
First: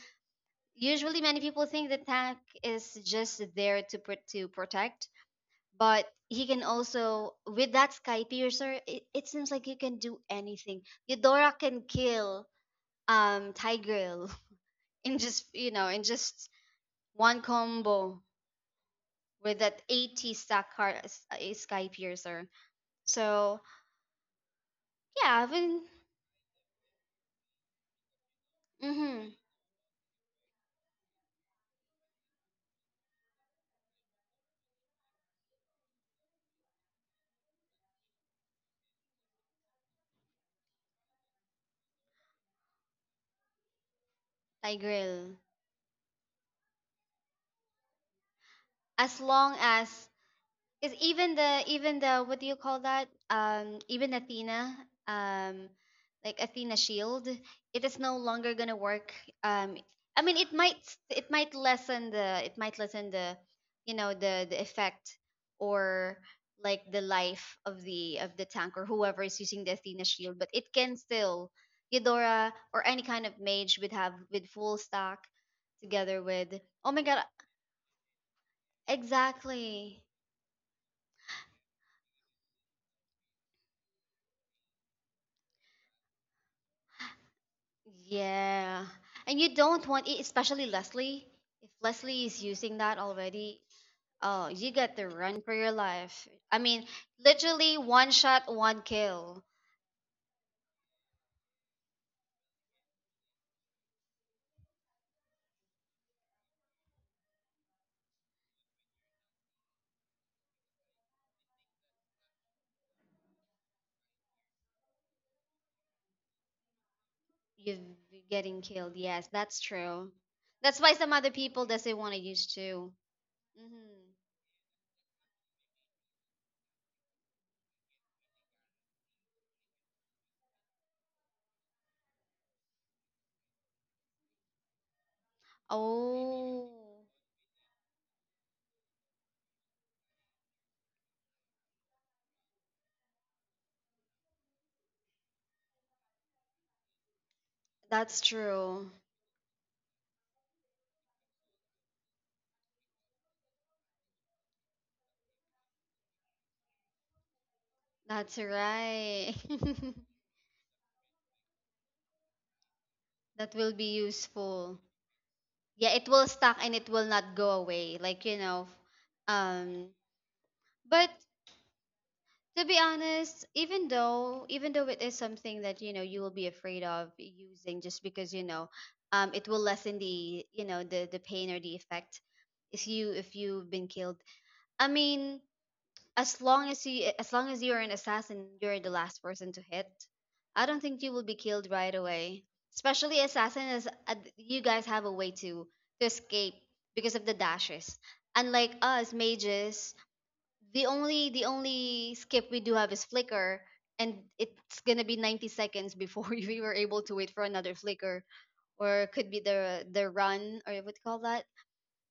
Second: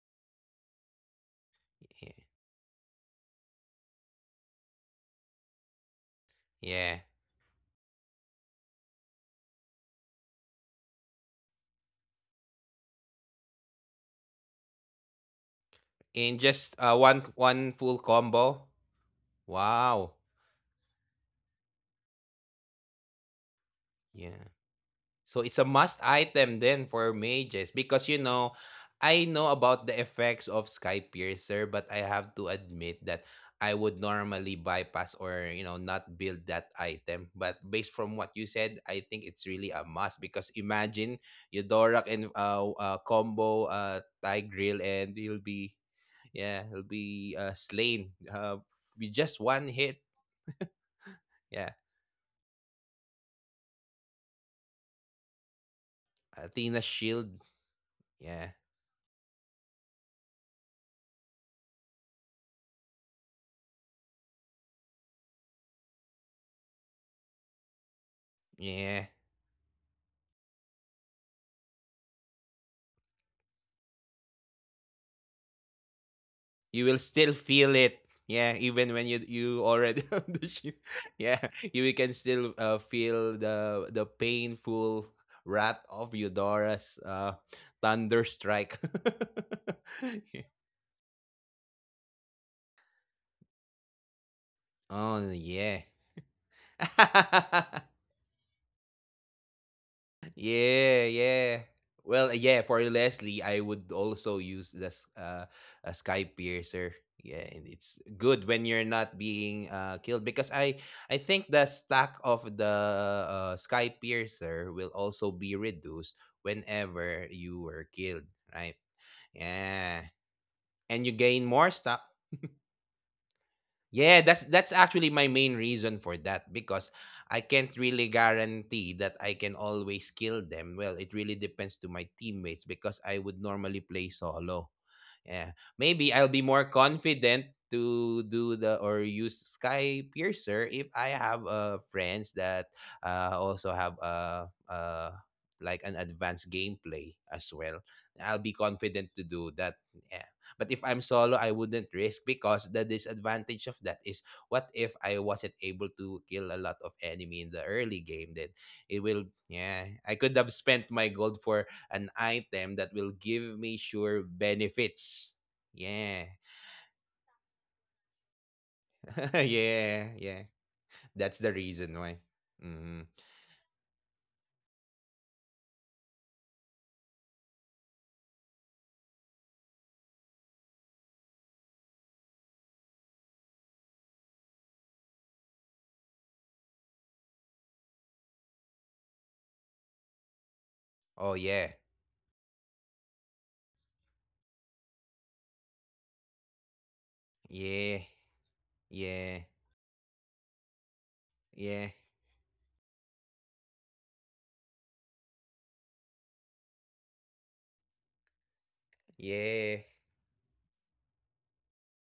B: usually many people think the
A: yeah.
B: tank is just there to to protect, but he can
A: yeah.
B: also with that sky piercer, it seems like you can do anything. Eudora can kill, um, tigril [laughs] in just you know, in
A: In
B: just
A: just one
B: one
A: one full
B: combo
A: combo.
B: with that
A: Wow.
B: 80 stack card, sky piercer, so.
A: Yeah. So it's
B: Yeah, I
A: a must
B: will.
A: item then for me just because I
B: Mm-hmm.
A: know about the effects of sky piercer but I have to admit that I would normally bypass or not build that item. But based from what you said, I think it's really a must because imagine Eudorak and combo Thai grill and he'll
B: Tigril.
A: be yeah, he'll be slain with
B: As
A: just
B: long
A: one
B: as.
A: hit. [laughs]
B: Because
A: Yeah.
B: even the what do you call that? Even Athena, um, like
A: Athena
B: Athena Shield,
A: shield.
B: it is no
A: yeah
B: longer gonna work. Um, I mean, it might, it might lessen the, it might lessen the, you know, the effect, or like the life of the tank or
A: Yeah.
B: whoever is using the Athena Shield, but it can still Eudora or any kind of mage would have with full stock together with.
A: You
B: Oh
A: will
B: my god!
A: still feel it. Yeah, even when you already
B: Exactly.
A: [laughs] on the ship. Yeah, you can still feel the painful wrath of Eudora's thunder strike.
B: Yeah. And you don't want it,
A: [laughs]
B: especially Leslie. If Leslie is using that already, oh, you get the
A: Oh
B: run for your
A: yeah.
B: life. I mean, literally
A: [laughs]
B: one shot, one kill.
A: Yeah, yeah. Well, yeah, for Leslie, I would also use this a sky piercer. Yeah, and it's good when you're not being killed because I think the stack of the sky piercer will also be reduced whenever you
B: You're
A: were killed,
B: getting
A: right?
B: killed. Yes, that's
A: Yeah.
B: true. That's why
A: And you
B: some other
A: gain more
B: people
A: stuff.
B: doesn't want to use too. Hmm.
A: Yeah, that's actually my main reason for that because I can't really guarantee that I can always kill them. Well, it really depends to my teammates because I would normally play solo. Yeah. Maybe I'll be more
B: Oh,
A: confident to do the or use sky piercer if I have friends that also have like an advanced gameplay as well.
B: that's
A: I'll be
B: true.
A: confident to do that. Yeah. But if I'm solo, I wouldn't risk because the disadvantage of that is what if I wasn't able to kill a lot of enemy in the early game?
B: That's
A: Then it will
B: right.
A: yeah.
B: [laughs]
A: I could have spent my gold for an item that will
B: That
A: give
B: will
A: me
B: be
A: sure
B: useful.
A: benefits.
B: Yeah, it
A: Yeah.
B: will stuck and it will not go away. Like, you know,
A: [laughs]
B: um.
A: Yeah, yeah.
B: But
A: That's the reason why.
B: to be
A: Hmm.
B: honest, even though it is something that you know you will be afraid of using just because you know, um, it will lessen the, you know, the pain or the effect if you if you've been killed. I mean, as long as you as long as you're an assassin, you're the last person to hit. I don't think you will
A: Oh,
B: be killed
A: yeah.
B: right away. Especially assassin is, you guys have a way to escape because of the dashes.
A: Yeah.
B: Unlike us
A: Yeah.
B: mages, the
A: Yeah.
B: only skip we do have is flicker, and it's gonna be 90 seconds before [laughs] we were able to wait for another flicker, or it could be
A: Yeah.
B: the run or what do you call that,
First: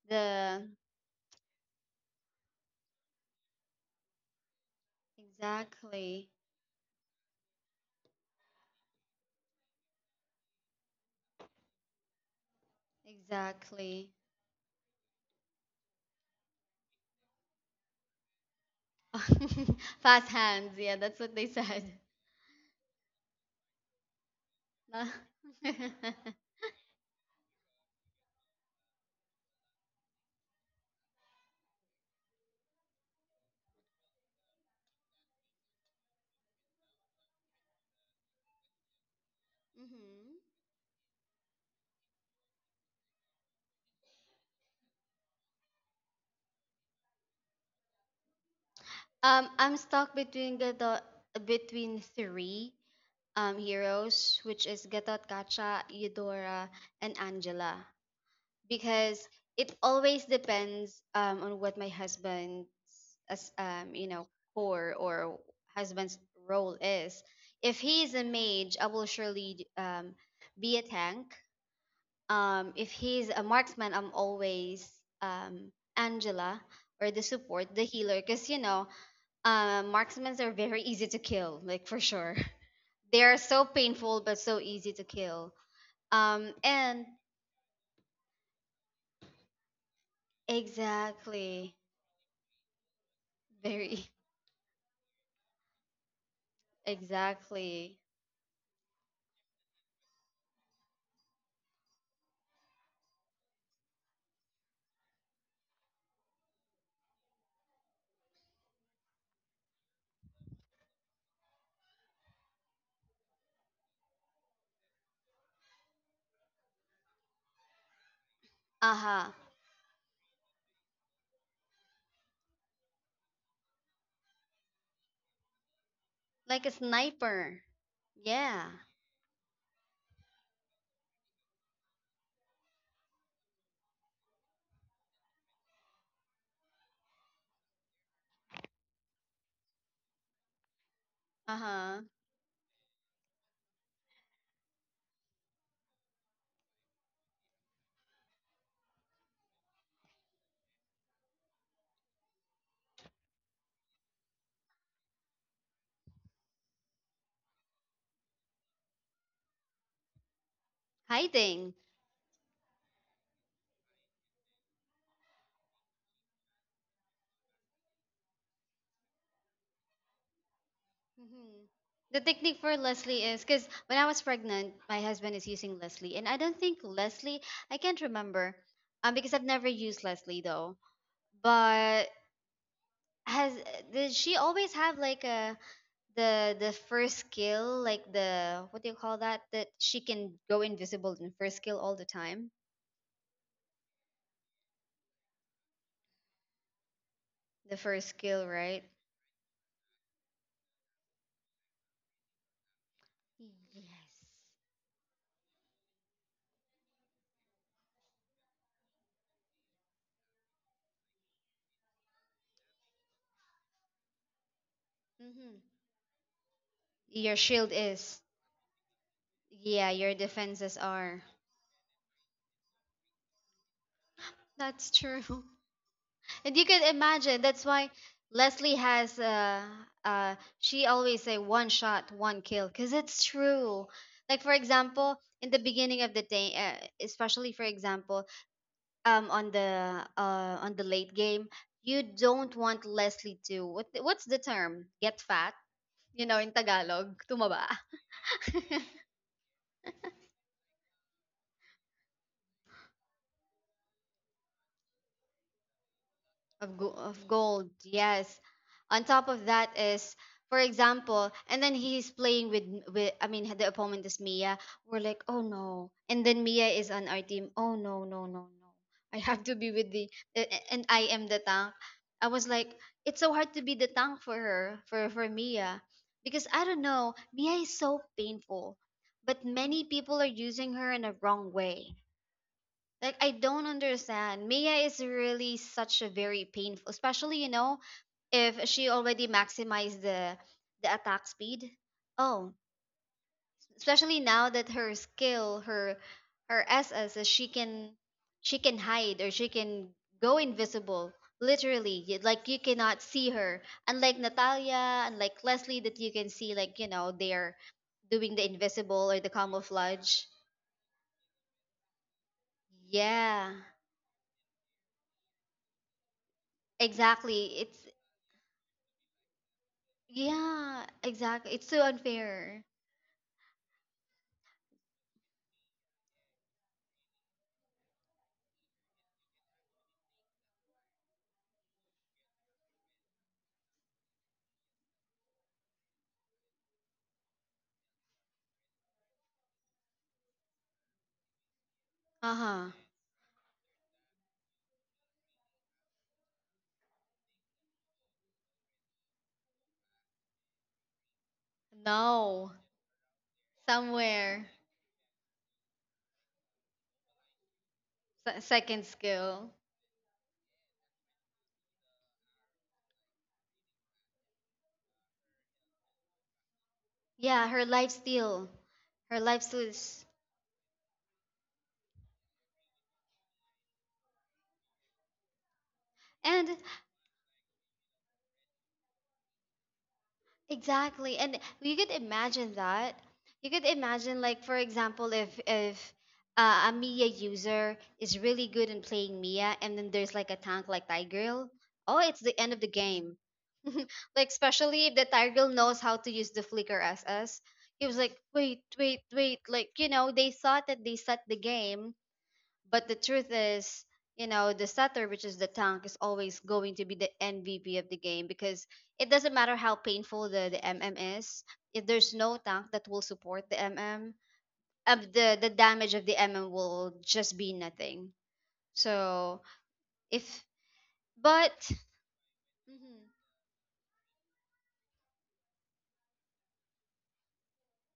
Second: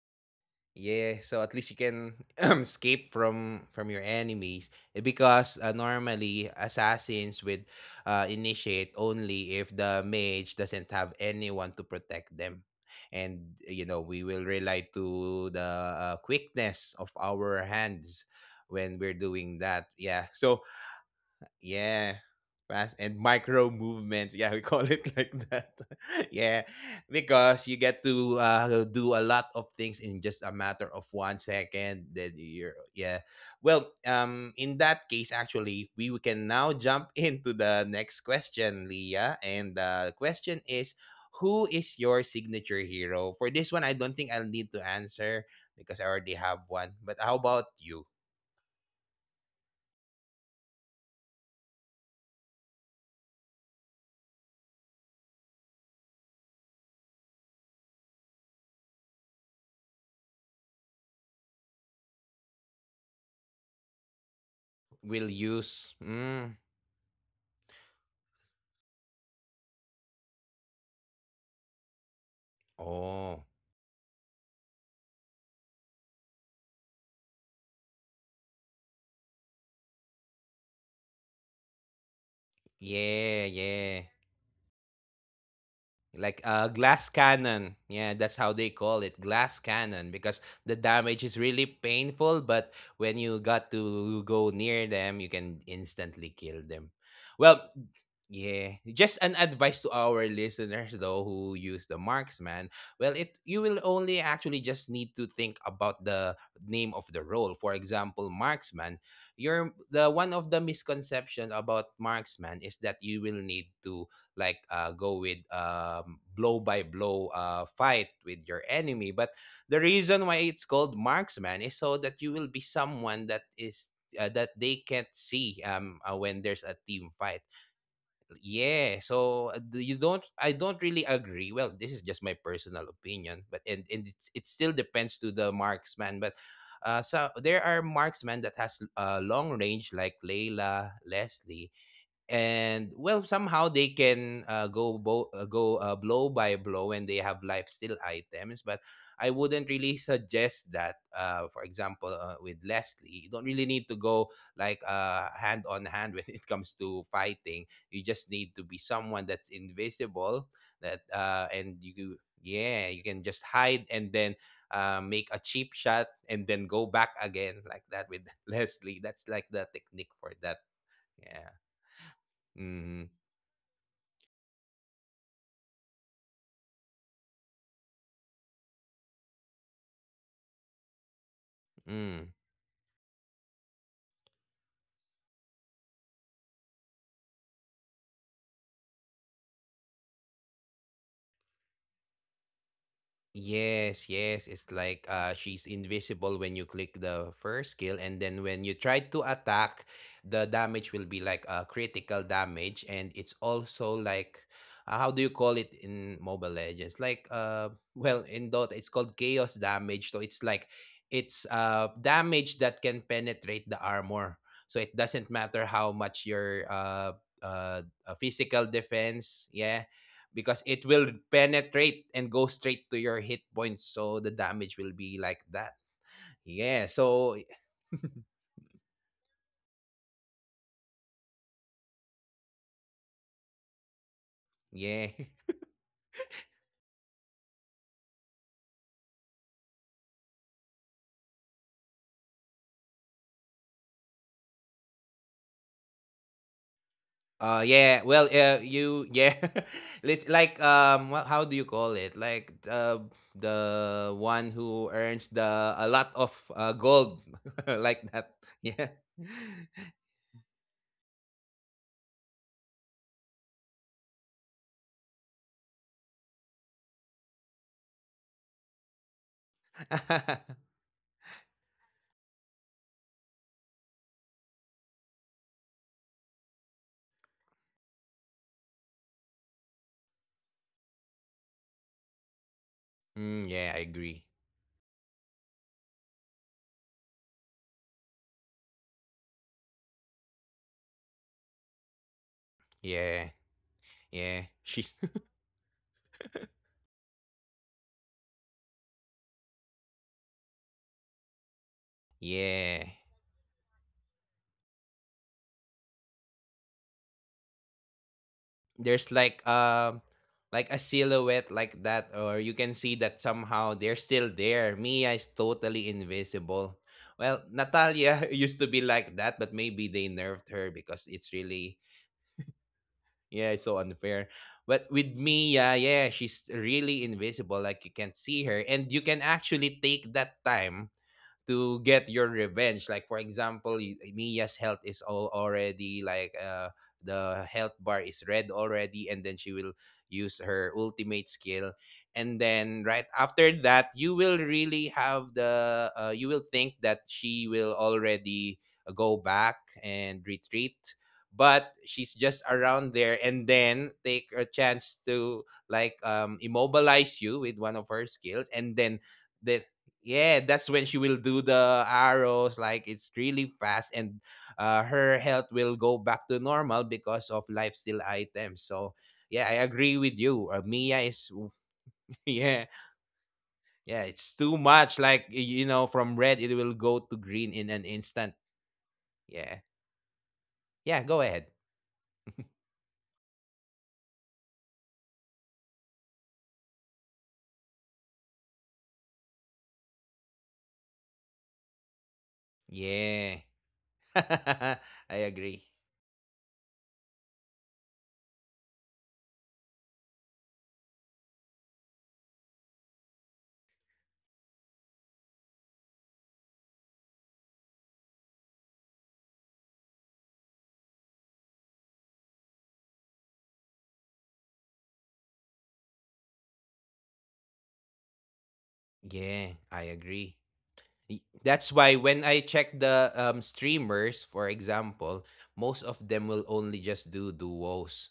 B: the
A: Yeah, so at least you can [clears throat] escape from your enemies. Because
B: exactly
A: normally assassins would initiate only if the mage doesn't have anyone to protect them. And
B: exactly.
A: we will rely to the quickness of our hands when we're doing that.
B: [laughs] Fast
A: Yeah. So
B: hands, yeah, that's what they said.
A: yeah. Fast and micro movements. Yeah, we call it [laughs] like
B: [laughs]
A: that. [laughs]
B: Mhm.
A: Yeah. Because you get to do a lot of things in just a matter of 1 second. Then you're yeah. Well, in that case, actually, we can now jump [laughs] into the next question, Leah. And the question is, who is your signature hero? For this one, I don't think I'll need to answer because I already have one. But how about you?
B: Um, I'm stuck between Gato, between three, um, heroes which is Gatot, Kacha, Eudora and Angela, because it always depends, on what my husband's, as you know, core
A: Will
B: or
A: use
B: husband's
A: mm,
B: role is. If he is a mage, I will surely, be a tank. If he's
A: Oh,
B: a marksman, I'm always, um, Angela or the support, the healer, because you know, marksmen are very easy to kill, like for sure. [laughs] They are
A: yeah,
B: so
A: yeah.
B: painful but so easy to kill.
A: Like a
B: And
A: glass cannon. Yeah, that's how they call it, glass cannon, because the damage is really
B: exactly
A: painful, but when you got
B: very
A: to go near them, you can instantly kill them. Well,
B: exactly.
A: yeah, just an advice to our listeners though who use the marksman. Well, it you will only actually just need to think about the name of the role. For example, marksman, you're the one of the misconception about marksman is that you will need to like go with blow by blow fight with your enemy.
B: Uh-huh.
A: But the reason why it's called marksman is so that you will be someone that is that they can't see when there's
B: Like a
A: a team fight.
B: sniper. Yeah.
A: Yeah, so do you don't I don't really agree. Well, this is just my personal opinion, but and it still depends to the marksman, but so there are marksmen that has long range like Layla, Leslie,
B: Uh-huh.
A: and well somehow they can go bo- go blow by blow and they have life steal items but I wouldn't really suggest that for example with Leslie you don't really need to go like hand on hand when [laughs] it comes to fighting. You just need to be someone that's invisible that and
B: Hiding.
A: you yeah you can just hide and then make a cheap shot and then go back again like that with [laughs] Leslie. That's like the technique for that. Yeah.
B: Hmm. The technique for
A: Mm-hmm.
B: Leslie is because when I was pregnant, my husband is using Leslie, and I don't think Leslie. I can't remember, because I've never used Leslie though. But
A: Mm.
B: has, did she always have like a the first skill, like the what do you call that, that she can go invisible in first skill all the time?
A: Yes, yes. It's like she's invisible when you click the first
B: The
A: skill,
B: first
A: and then
B: skill,
A: when you
B: right?
A: try to attack, the damage will be like a critical damage, and it's also
B: Yes.
A: like how do you call it in Mobile Legends? Like [laughs] well in Dota it's called chaos damage. So it's like it's damage that can penetrate the armor. So it doesn't
B: Hmm.
A: matter how much your
B: Your shield is.
A: physical defense, yeah,
B: Yeah, your
A: because
B: defenses
A: it will
B: are.
A: penetrate and go straight to your hit points so the damage will
B: That's
A: be
B: true.
A: like
B: [laughs]
A: that.
B: And you
A: Yeah,
B: can
A: so
B: imagine. That's why
A: [laughs]
B: Leslie has uh she always say one shot, one kill, because it's true. Like for
A: yeah.
B: example, in the beginning of the day, especially for example, um, on the late game, you don't want Leslie to what, what's the term? Get fat. You know, in Tagalog, tumaba.
A: Yeah, well, you
B: [laughs]
A: yeah. [laughs] How do you call it? Like the one who earns the a lot of
B: Of,
A: gold
B: of
A: [laughs]
B: gold,
A: like that.
B: yes.
A: Yeah.
B: On top of that is, for example, and then he's playing with I mean the opponent is mia, we're like oh no, and then mia is on our team, oh no no no no, I have to be with the
A: [laughs]
B: and I am the tank. I was like, it's so hard to be the tank for her, for mia, because I don't know, mia is so painful. But many people are using her in a wrong way, like I
A: Mm, yeah
B: don't
A: I agree.
B: understand. Mia is really such a very painful, especially you know, if she already maximized the attack speed. Oh,
A: yeah
B: especially
A: yeah
B: now that
A: she's [laughs]
B: her S S, is she can hide or she can go invisible. Literally, like you
A: yeah.
B: cannot see her. Unlike Natalia, unlike Leslie, that you can see like you know they're doing the
A: There's
B: invisible or the camouflage.
A: like a silhouette like that, or you can see that
B: Yeah,
A: somehow they're still there. Mia is totally invisible. Well,
B: exactly. It's,
A: Natalia [laughs] used to be like that, but maybe they nerfed her
B: yeah,
A: because it's
B: exactly.
A: really.
B: It's so unfair.
A: Yeah, it's so unfair. But with Mia, she's really invisible, like you can't see her, and you can actually take that time to get your revenge. Like for example, Mia's health is all already like the health bar is red already, and then she will use her ultimate skill. And
B: Uh-huh.
A: then right after that, you will really have the you will think that she will already go back and retreat. But she's just
B: No.
A: around there, and then take a
B: Somewhere.
A: chance to like immobilize you with one of her skills, and
B: Second
A: then
B: skill.
A: the yeah that's when she will do the arrows like it's really fast and her health will go back to normal because of
B: Yeah, her life
A: lifesteal
B: steal.
A: items. So
B: Her
A: yeah,
B: life
A: I agree
B: steals.
A: with you. Mia is [laughs] yeah. Yeah, it's too much, like you know, from red it
B: And
A: will go to green in an instant. Yeah. Yeah, go
B: exactly.
A: ahead.
B: And you could imagine that. You could imagine like, for example, if a Mia user is really good in playing Mia and then there's like a tank like Tigreal. Oh, it's the end of the game.
A: Yeah.
B: [laughs] Like especially if
A: [laughs] I
B: the tiger
A: agree.
B: knows how to use the flicker as us, he was like wait wait wait, like you know they thought that they set the game, but the truth is, you know, the setter which is the tank is always going to be the mvp of the game, because it doesn't matter how painful the mm is, if there's no tank that will support the mm, the damage of the mm will just be nothing, so
A: Yeah, I agree.
B: if but
A: That's why when I check the
B: mhm,
A: streamers, for example, most of them will only just do duos.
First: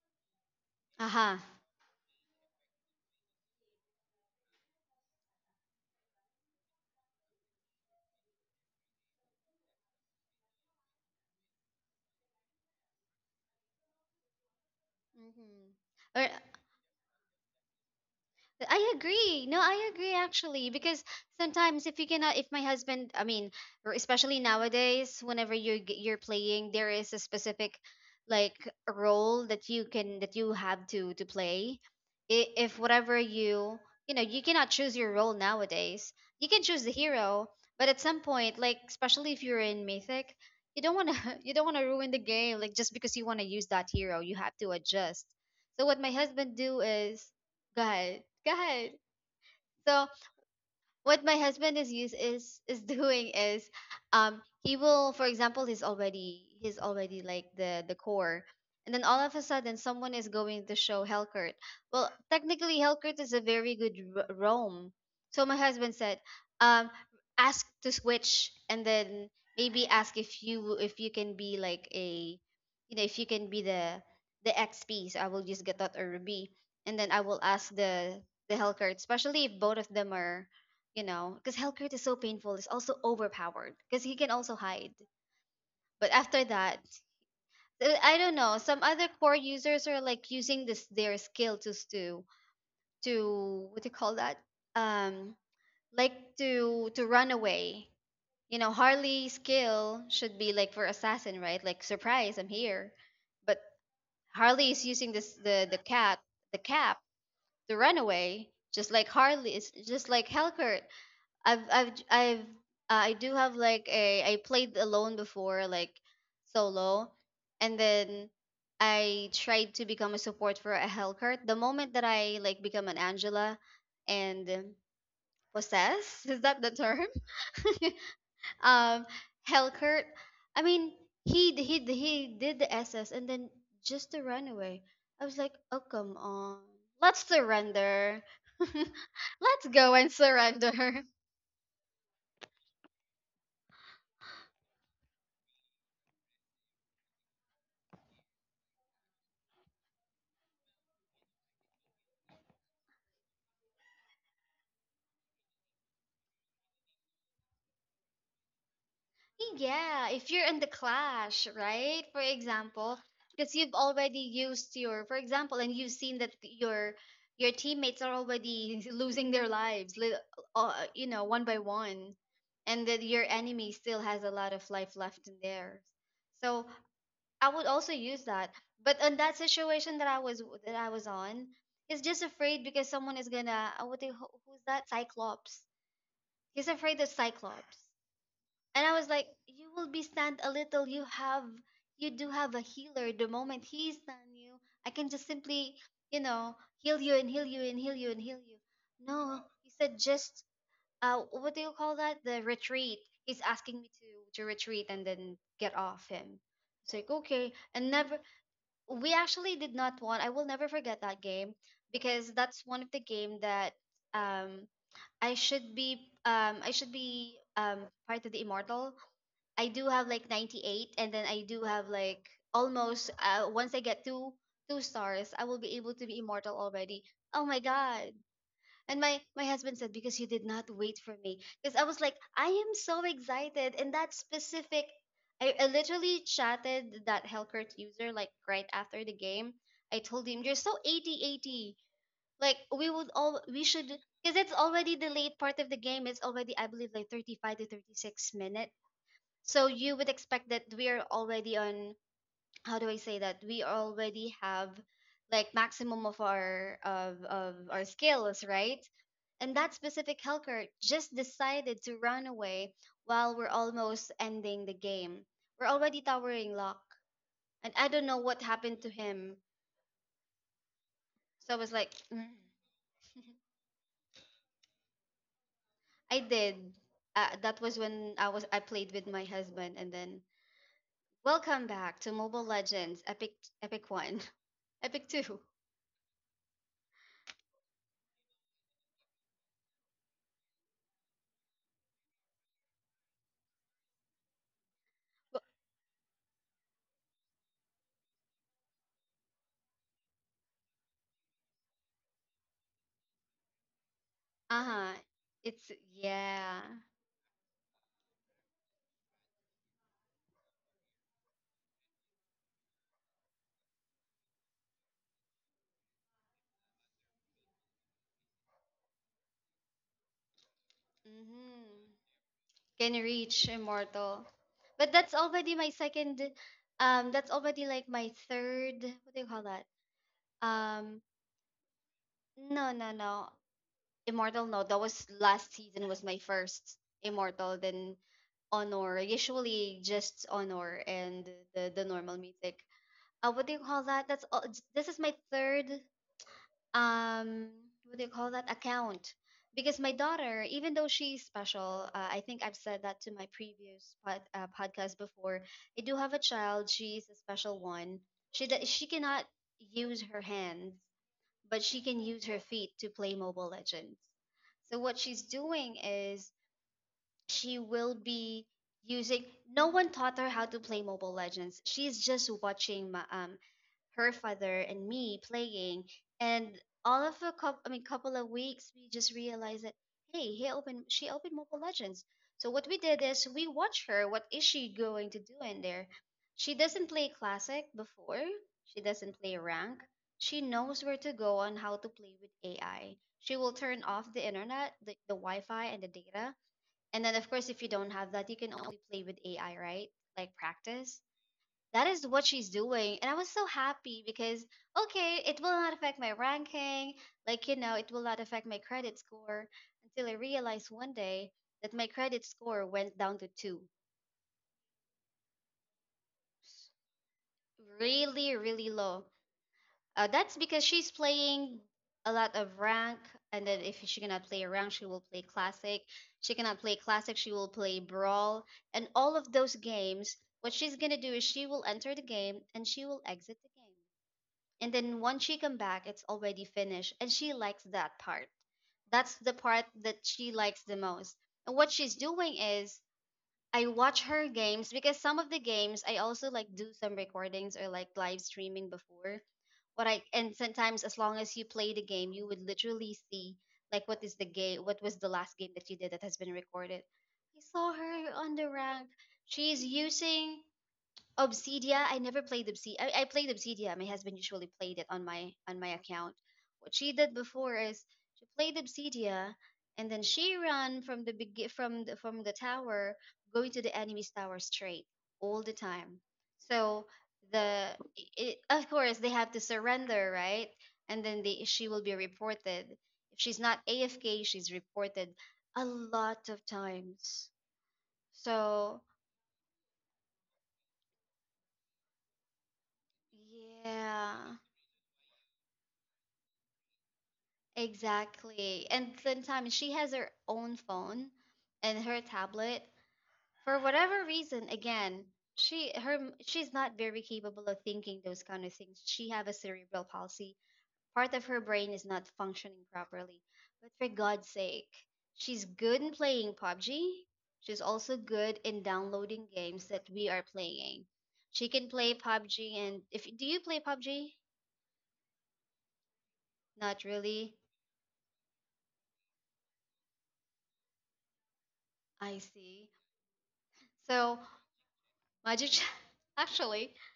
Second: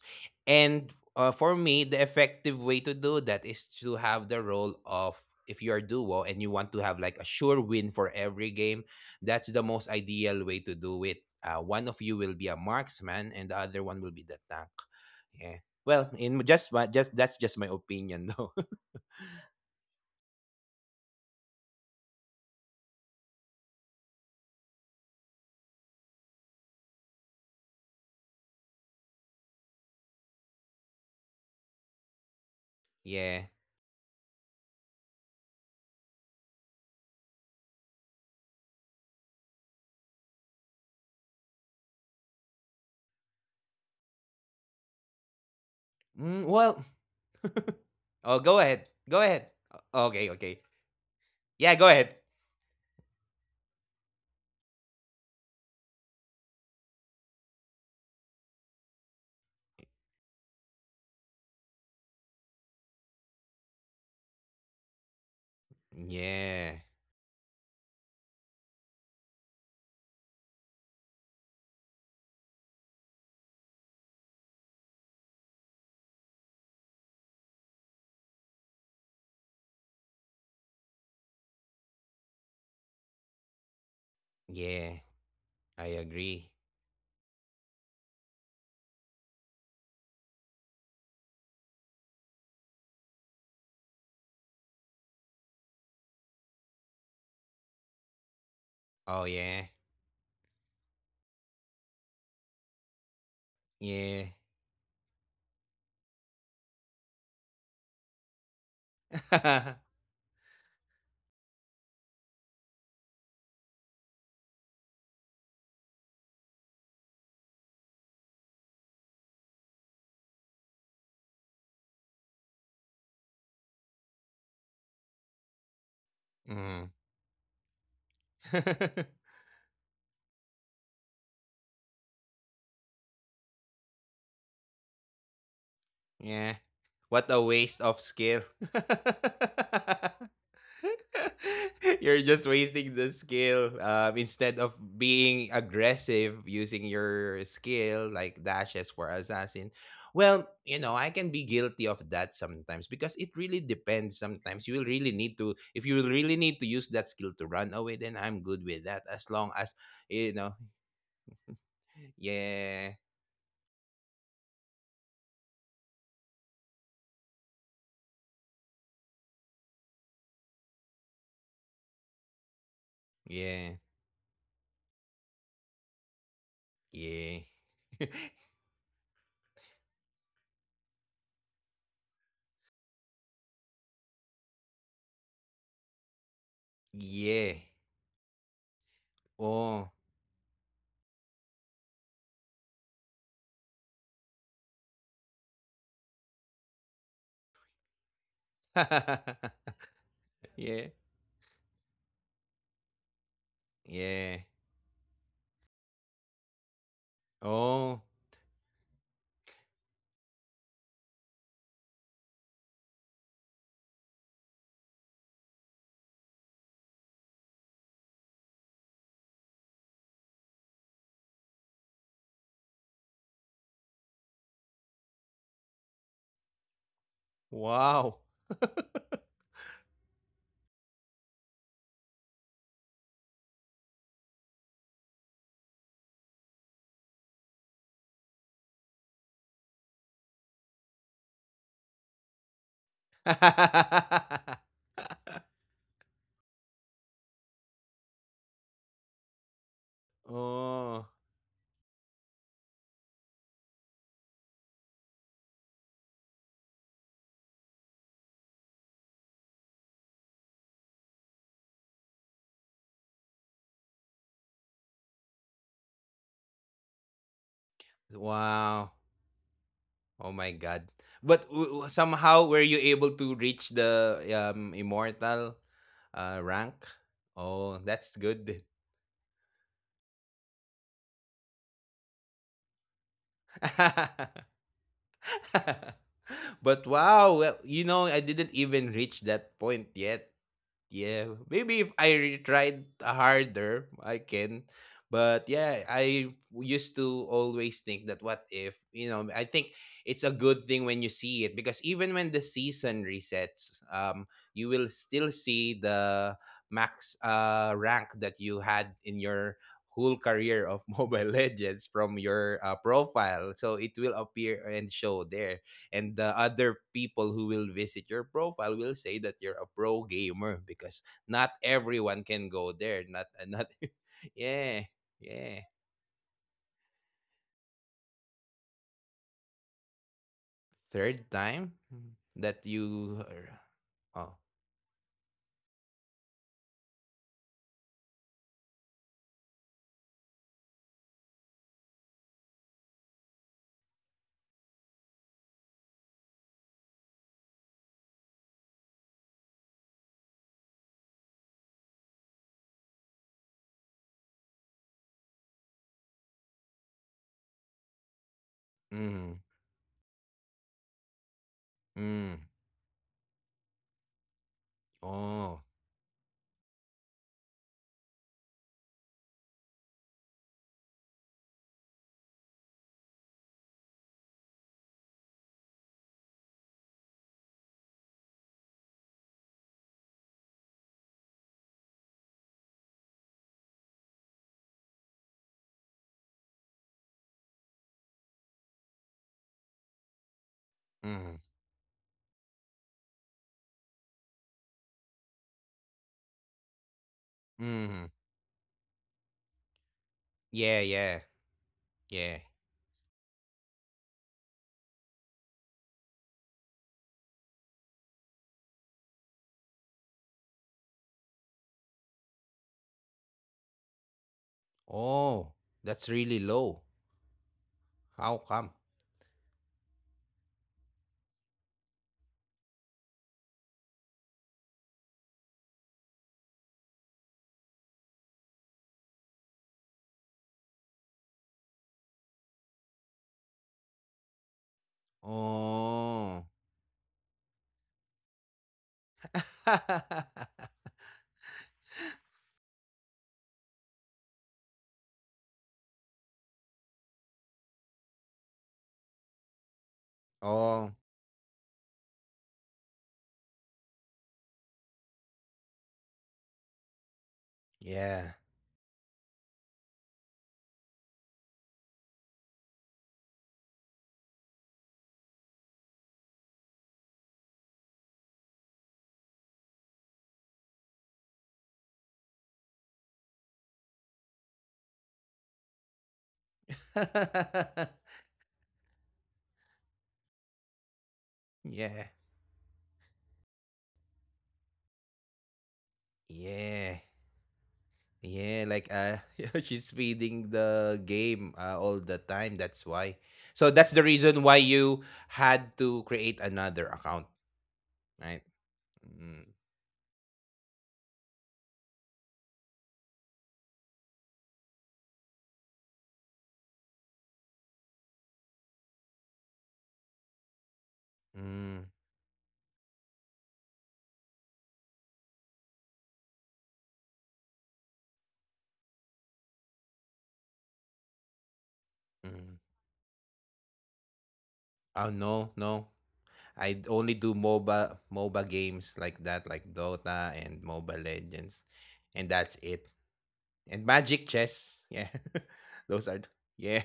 A: And
B: aha,
A: for me, the effective way to do that is to have the role of if you're duo and you want to have like a sure win for every game, that's the most ideal way to do it. One of you will be a marksman and the other one will be the tank. Yeah.
B: mhm.
A: Well,
B: Or
A: in just my just that's just my opinion though. [laughs]
B: I agree. No, I agree actually, because sometimes if you cannot, if my husband, I mean, or especially nowadays, whenever you're playing, there is a specific like role that you can that you have to play. I- If whatever
A: Yeah.
B: you, you know, you cannot choose your role nowadays, you can choose the hero, but at some point, like especially if you're in Mythic, you don't want to [laughs] you don't want to ruin the game like just because you want to use that hero, you have to adjust. So what my
A: Mm,
B: husband
A: well,
B: do is. Go ahead.
A: oh,
B: Go
A: go ahead.
B: ahead.
A: Go ahead.
B: So
A: Okay, okay.
B: what my husband
A: Yeah,
B: is
A: go
B: use
A: ahead.
B: is is [laughs] doing is he will, for example, he's already like the core, and then all of a sudden someone is going to show Helkert. Well, technically Helkert is a very good roam, so my husband said,
A: Yeah.
B: um ask to switch, and then maybe ask if you can be like a, if you can be the XP, so I will use Gatot or Ruby, and then I will ask the Helkert, especially if both of them are, because Hellcrit is so painful. It's also overpowered because he can also hide.
A: Yeah. I
B: But after
A: agree.
B: that, I don't know. Some other core users are like using this their skill to s- to what do you call that? Um, like to run away. You know,
A: Oh
B: Harley's
A: yeah.
B: skill should be like for assassin, right? Like surprise, I'm here. But
A: Yeah.
B: Harley is using this the cat the cap to run away, just like Harley is
A: [laughs]
B: just like Hellcurt. I've j- I've I do have like a I played alone before, like solo, and then I tried to become a support for a Hellcurt. The moment that I like become an Angela, and possess, [laughs] is that the
A: Mm.
B: term? [laughs] um
A: [laughs]
B: Hellcurt. I mean, he did the SS, and then just to run away. I was like, "Oh, come on,
A: Yeah.
B: let's
A: What a waste of
B: surrender."
A: skill.
B: [laughs]
A: [laughs]
B: Let's go and surrender.
A: [laughs] You're just wasting the skill. Instead of being aggressive using your skill like dashes for assassin, well, you know I can be guilty of that sometimes because it really depends. Sometimes you will really need to. If you will really need to use that skill to run away, then I'm good with that. As long as
B: Yeah, if
A: you
B: you're in
A: know,
B: the clash, right? For example,
A: yeah,
B: because you've already used your, for example, and you've seen that your teammates are already [laughs] losing their lives, you know, one by one, and that your enemy
A: yeah,
B: still has a lot of life left in theirs. So
A: yeah,
B: I would also
A: [laughs]
B: use that. But in that situation that I was on, he's just afraid because someone is gonna, what the, who's that? Cyclops. He's afraid of
A: yeah.
B: Cyclops, and I was like, "You will
A: Oh,
B: be stand a little. You do have a healer. The moment he stand you, I can just simply, heal you and heal you and heal you and heal you." No,
A: [laughs]
B: he said, just
A: yeah,
B: what do you call that? The retreat. He's asking me to
A: yeah.
B: retreat and then get off him. It's like okay, and
A: Oh.
B: never. We actually did not want. I will never forget that game because that's one of the game that, um I should be I should be, part of the immortal. I do have like 98, and then I do have like almost, once I get two stars, I will be able to be immortal already. Oh my god.
A: Wow.
B: And my husband said, because you did not wait for me, because I was like, I am so excited, and that specific, I literally chatted that Hellcurt user like right after the game. I told him, you're so 80 eighty. Like, we would all we should, because it's
A: [laughs]
B: already the late part of the game. It's already, I believe, like 35 to 36 minutes, so you would expect that we are
A: oh,
B: already on, how do I say, that we already have like maximum of our of our skills, right? And that specific helker just decided to run away while we're almost ending the game. We're already towering lock, and I don't know what happened to
A: wow.
B: him.
A: Oh my God. But
B: So I was like, mm.
A: somehow, were you able to reach the immortal
B: I did.
A: rank?
B: That was
A: Oh,
B: when
A: that's
B: I
A: good.
B: played with my husband, and then welcome back to Mobile Legends Epic One.
A: [laughs]
B: [laughs] Epic Two.
A: But wow, well, you know, I didn't even reach that point yet. Yeah, maybe if I tried harder, I can. But yeah, I used to always think that what if, you know, I think it's a good thing when you see it because even when the season resets, you will
B: Uh-huh.
A: still
B: It's
A: see the
B: yeah.
A: max rank that you had in your whole career of [laughs] Mobile Legends from your profile. So it will appear and show there, and the other people who will visit your profile will say that you're a pro gamer because not
B: Mm-hmm.
A: everyone can go
B: Can
A: there, not
B: reach
A: not
B: immortal.
A: [laughs]
B: But
A: yeah.
B: that's already my
A: Yeah,
B: second, that's already like my third, what do you call that? Um
A: third time
B: no,
A: that
B: no, no.
A: you
B: Immortal,
A: oh.
B: no. That was last season, was my first immortal, then honor. Usually just honor and the normal mythic. Uh, what do you call that? That's all, this is my third, um what do you call that account, because my daughter, even though she's special, I think I've said that to my previous, podcast before. I do have a child, she's a special one, she cannot
A: Mm.
B: use her hands, but she can use her
A: Mm.
B: feet to play Mobile Legends. So what she's
A: Oh.
B: doing is, she will be using, no one taught her how to play Mobile Legends, she's just watching her father and me playing. And all of a couple, I mean, couple of weeks, we just realized that, hey, he opened she opened Mobile Legends. So what we did is, we watch her, what is she going to do in there. She doesn't play classic before, she doesn't play rank. She knows where to go
A: Mm.
B: on how to play with AI. She will turn off the internet, the wi-fi and the data, and then, of course, if you don't have
A: Mm.
B: that, you can only play with AI, right? Like
A: Yeah,
B: practice.
A: yeah,
B: That is what she's
A: yeah.
B: doing. And I was so happy because, okay, it will not affect my ranking. Like, it will not affect my credit score, until I realized one day that my credit score went down to two.
A: Oh, that's really low.
B: Really,
A: How
B: really
A: come?
B: low. That's because she's playing a lot of rank, and then if she cannot play rank, she will play classic. She cannot play classic, she will play brawl, and all of those games. What she's gonna do is, she will enter the game and she will exit the game, and then once she come back, it's already
A: Oh.
B: finished, and she likes that part. That's the part that she likes the
A: [laughs]
B: most. And what she's doing is, I watch her games because some of the games I also like do some recordings or like live streaming before, what I and sometimes as
A: Oh
B: long as you play the game, you would literally see like what is the game, what was the last game that you did that has been recorded. I saw her on
A: yeah.
B: the rank. She's using Obsidia, I never played Obsidia. I played Obsidia. My husband usually played it on my account. What she did before is, she played Obsidia, and then she ran from the tower, going to the enemy's tower straight all the time. So the
A: [laughs]
B: it, of course, they have to surrender, right? And then they she will be
A: Yeah,
B: reported. If she's not AFK, she's reported a lot of
A: yeah.
B: times.
A: Yeah,
B: So
A: like [laughs] she's feeding the game all the time. That's why. So that's the
B: yeah.
A: reason why you had to create another account, right?
B: Exactly. And sometimes
A: Mm,
B: she has her own phone and her tablet. For whatever reason, again, she her she's not very capable of thinking those kind of things. She have a cerebral palsy. Part of her brain is
A: mm,
B: not functioning properly. But for God's sake, she's good in playing PUBG. She's also good in downloading games that we are playing. She can play PUBG,
A: mm.
B: and if, do you play PUBG?
A: Oh no, no.
B: Not
A: I only
B: really.
A: do MOBA games like that, like Dota and Mobile Legends,
B: I
A: and that's
B: see.
A: it. And
B: So
A: Magic Chess, yeah.
B: Magic.
A: [laughs]
B: [laughs]
A: Those are
B: Actually,
A: yeah.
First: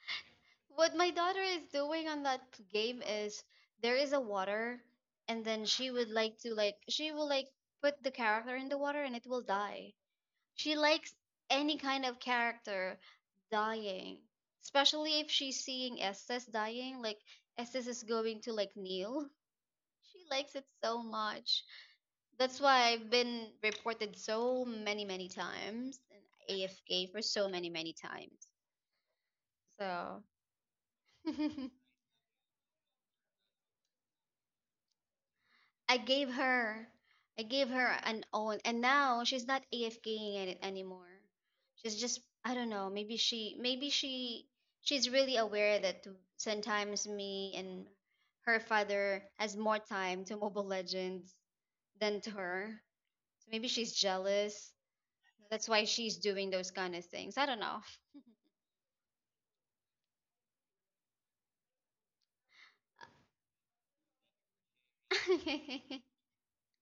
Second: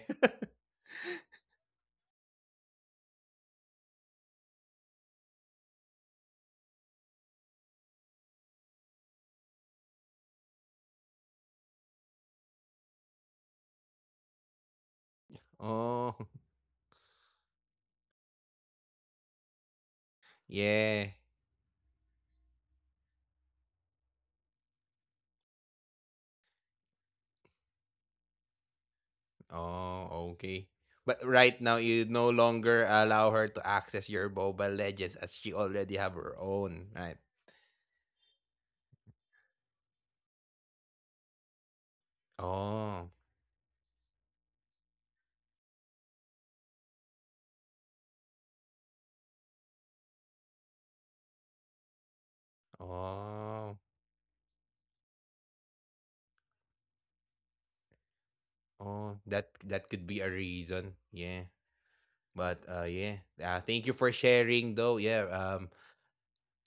B: what my daughter is doing on that game is, there is a water, and then she would like to like she will like put the character in the water and it will die. She likes any kind of character dying, especially if she's seeing
A: [laughs] Oh
B: Estes dying. Like Estes is going to like kneel. [laughs] She likes it so
A: yeah.
B: much. That's why I've been reported so many, many times, and AFK for so many, many times. So.
A: Oh, okay. But right
B: [laughs]
A: now, you no longer allow her to access your Mobile Legends as she
B: I
A: already have
B: gave
A: her
B: her
A: own, right?
B: I gave her an own, and now she's not AFKing at it anymore. She's just, I don't know, maybe
A: Oh,
B: she's really aware that sometimes me and her father has more time to Mobile Legends than to her. So maybe
A: oh,
B: she's jealous. That's why she's doing those kind of things. I don't know.
A: oh. That could be a reason. Yeah. But yeah. Thank you for sharing, though.
B: [laughs]
A: Yeah.
B: Hmm.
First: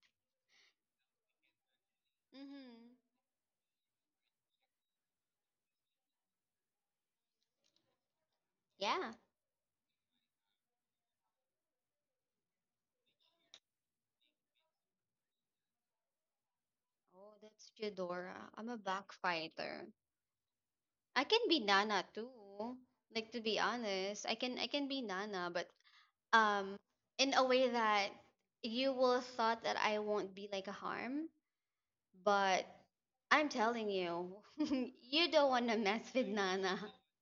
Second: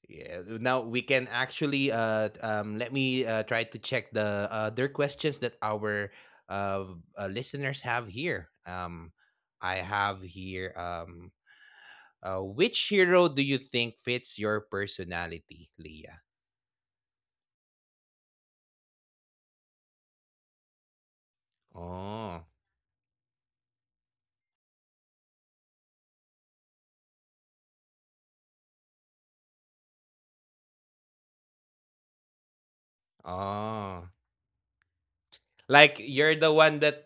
A: Yeah. Now we can actually let me try to check the other questions that our uh, listeners have here.
B: Yeah.
A: I have here um. Which hero do you think fits your personality, Leah?
B: Oh, that's Eudora. I'm a backfighter. I can be Nana
A: Oh,
B: too. Like, to be honest, I can be Nana, but um in a way that you will thought that I won't be like a harm, but I'm telling
A: oh.
B: you, [laughs] you don't want to mess
A: Like,
B: with
A: you're the
B: Nana.
A: one that.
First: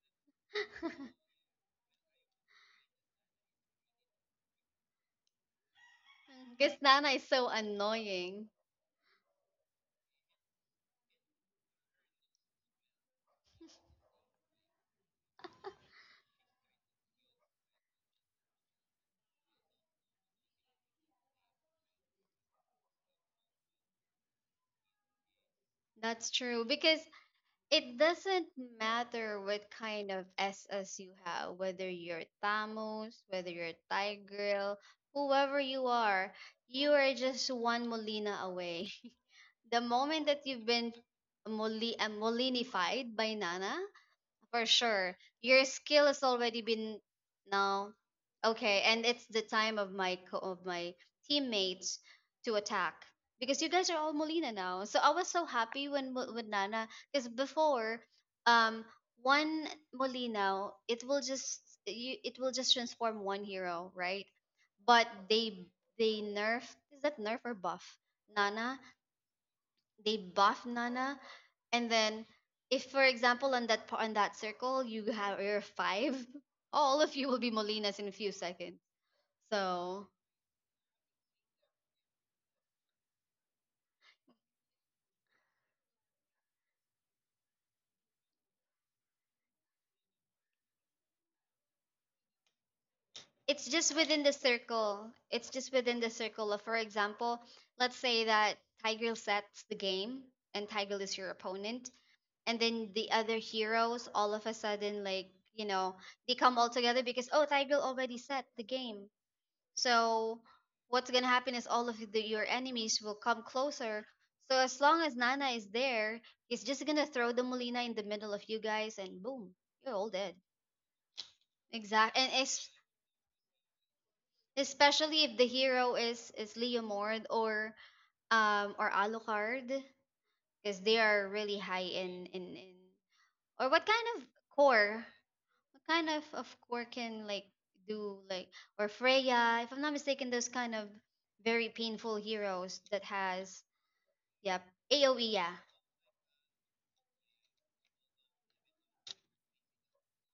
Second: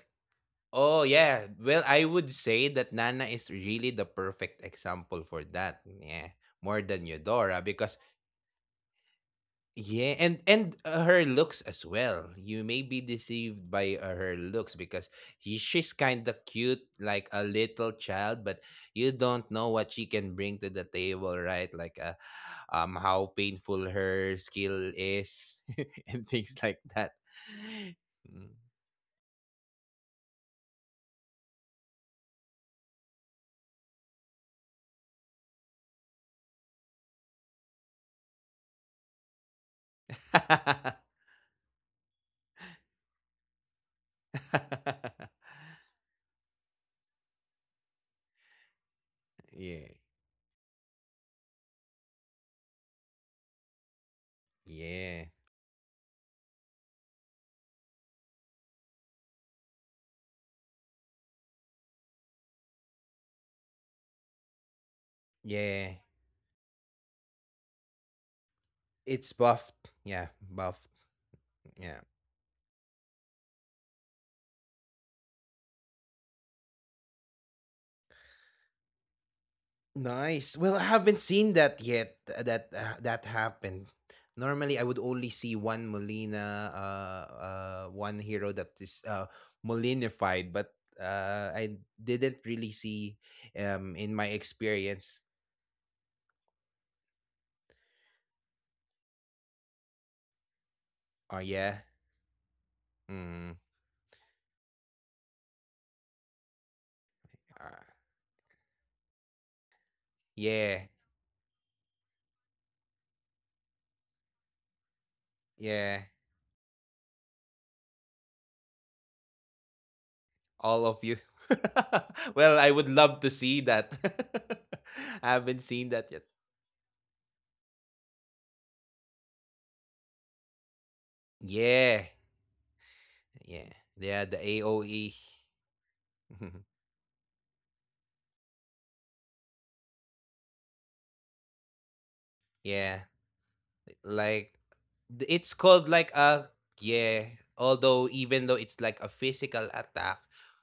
A: Oh
B: [laughs]
A: yeah. Well, I would say that Nana is really the perfect example for that. Yeah.
B: Because
A: More
B: Nana is
A: than
B: so
A: Eudora because
B: annoying.
A: yeah, and her looks as well. You may be deceived by her looks because she's kind of cute, like a little child, but you don't know what she can bring to the table, right? Like how painful her skill is,
B: That's
A: [laughs] and
B: true
A: things
B: because
A: like that.
B: it doesn't
A: Mm.
B: matter what kind of SS you have, whether you're Tamus, whether you're Tigreal, whoever you are just one Molina away. [laughs] The moment that you've been, Molinified by Nana, for sure. Your skill has already been, now, okay, and it's the
A: [laughs]
B: time
A: Yeah,
B: of my teammates to attack, because you guys are all Molina now. So I
A: yeah,
B: was so happy when, with Nana, because before, um one Molina it will just transform one hero, right? But they
A: yeah.
B: they nerf, is that nerf or buff? Nana,
A: It's buffed. Yeah,
B: they
A: buffed.
B: buff Nana,
A: Yeah.
B: and then if, for example, on that circle, you have your five, [laughs] all of you will be Molinas in a few seconds. So
A: Nice. Well, I haven't seen that yet. That that happened. Normally, I would only see one Molina, one hero that is Molinified, but I didn't really see
B: it's
A: in
B: just
A: my
B: within the
A: experience.
B: circle. It's just within the circle of, for example, let's say that Tiger sets the game and Tiger
A: Oh
B: is your
A: yeah,
B: opponent, and then the
A: mm,
B: other heroes all of a sudden, like, you know, they come all together because oh,
A: uh,
B: Tiger already set the game. So
A: yeah,
B: what's gonna happen is all of the, your enemies will come closer. So as long as Nana is
A: yeah.
B: there, he's just gonna throw the Molina in the middle of you guys, and boom, you're all dead.
A: All of you. [laughs]
B: Exactly, and
A: Well, I would love to see that. [laughs] I
B: especially if
A: haven't
B: the
A: seen that
B: hero
A: yet.
B: is Leomord or Alucard, because they are really
A: Yeah,
B: high in, in
A: yeah,
B: or what
A: yeah.
B: kind
A: The
B: of
A: AOE.
B: core, what
A: [laughs]
B: kind of core can like do like, or Freya, if I'm not mistaken, those kind of very painful
A: Yeah.
B: heroes that has.
A: Like
B: Yep.
A: it's
B: AOE, yeah.
A: called like a yeah. Although even though it's like a physical attack,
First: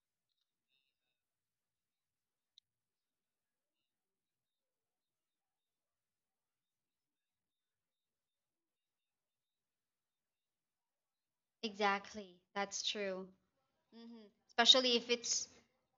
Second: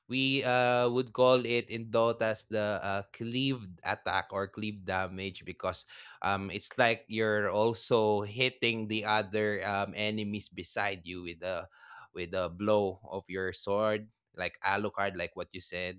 A: we would call it in Dota's the cleaved attack or cleaved damage because it's like you're also hitting the other enemies beside you with a
B: Exactly. That's
A: blow of
B: true.
A: your sword,
B: Hmm.
A: like
B: Especially if
A: Alucard, like what
B: it's,
A: you said.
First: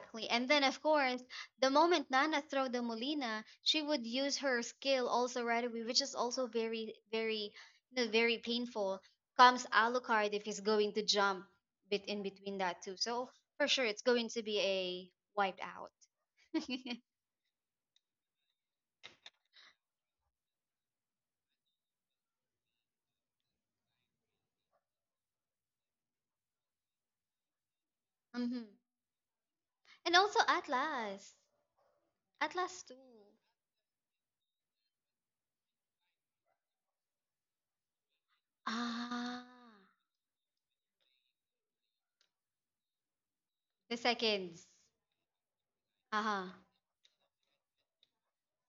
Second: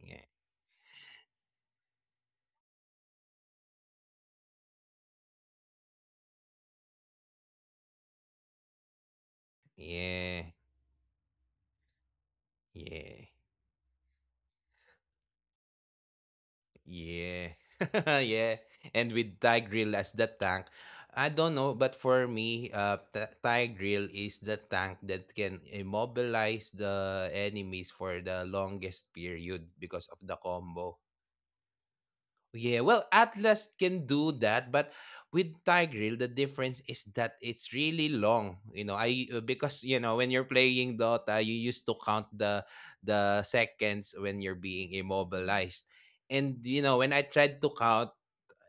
A: Yeah,
B: And then, of course, the moment Nana throw the Molina, she would use her skill also right away, which is also very, very, you know, very painful. Comes Alucard
A: yeah,
B: if he's going to jump bit in between that too.
A: yeah.
B: So for sure, it's going to be a wiped out. [laughs]
A: Yeah. [laughs] Yeah. And with Thai grill as the tank, I don't know, but for me, Thai grill is the tank that can immobilize the enemies for the
B: hmm.
A: longest period because of
B: And
A: the
B: also
A: combo.
B: Atlas.
A: Yeah,
B: Atlas
A: well,
B: too.
A: Atlas can do that, but with Tigreal, the difference is that it's really long. You know, I
B: Ah,
A: because you know when you're playing Dota, you used to count the
B: the
A: seconds when you're
B: seconds.
A: being immobilized,
B: Uh-huh.
A: and you know when I tried to count,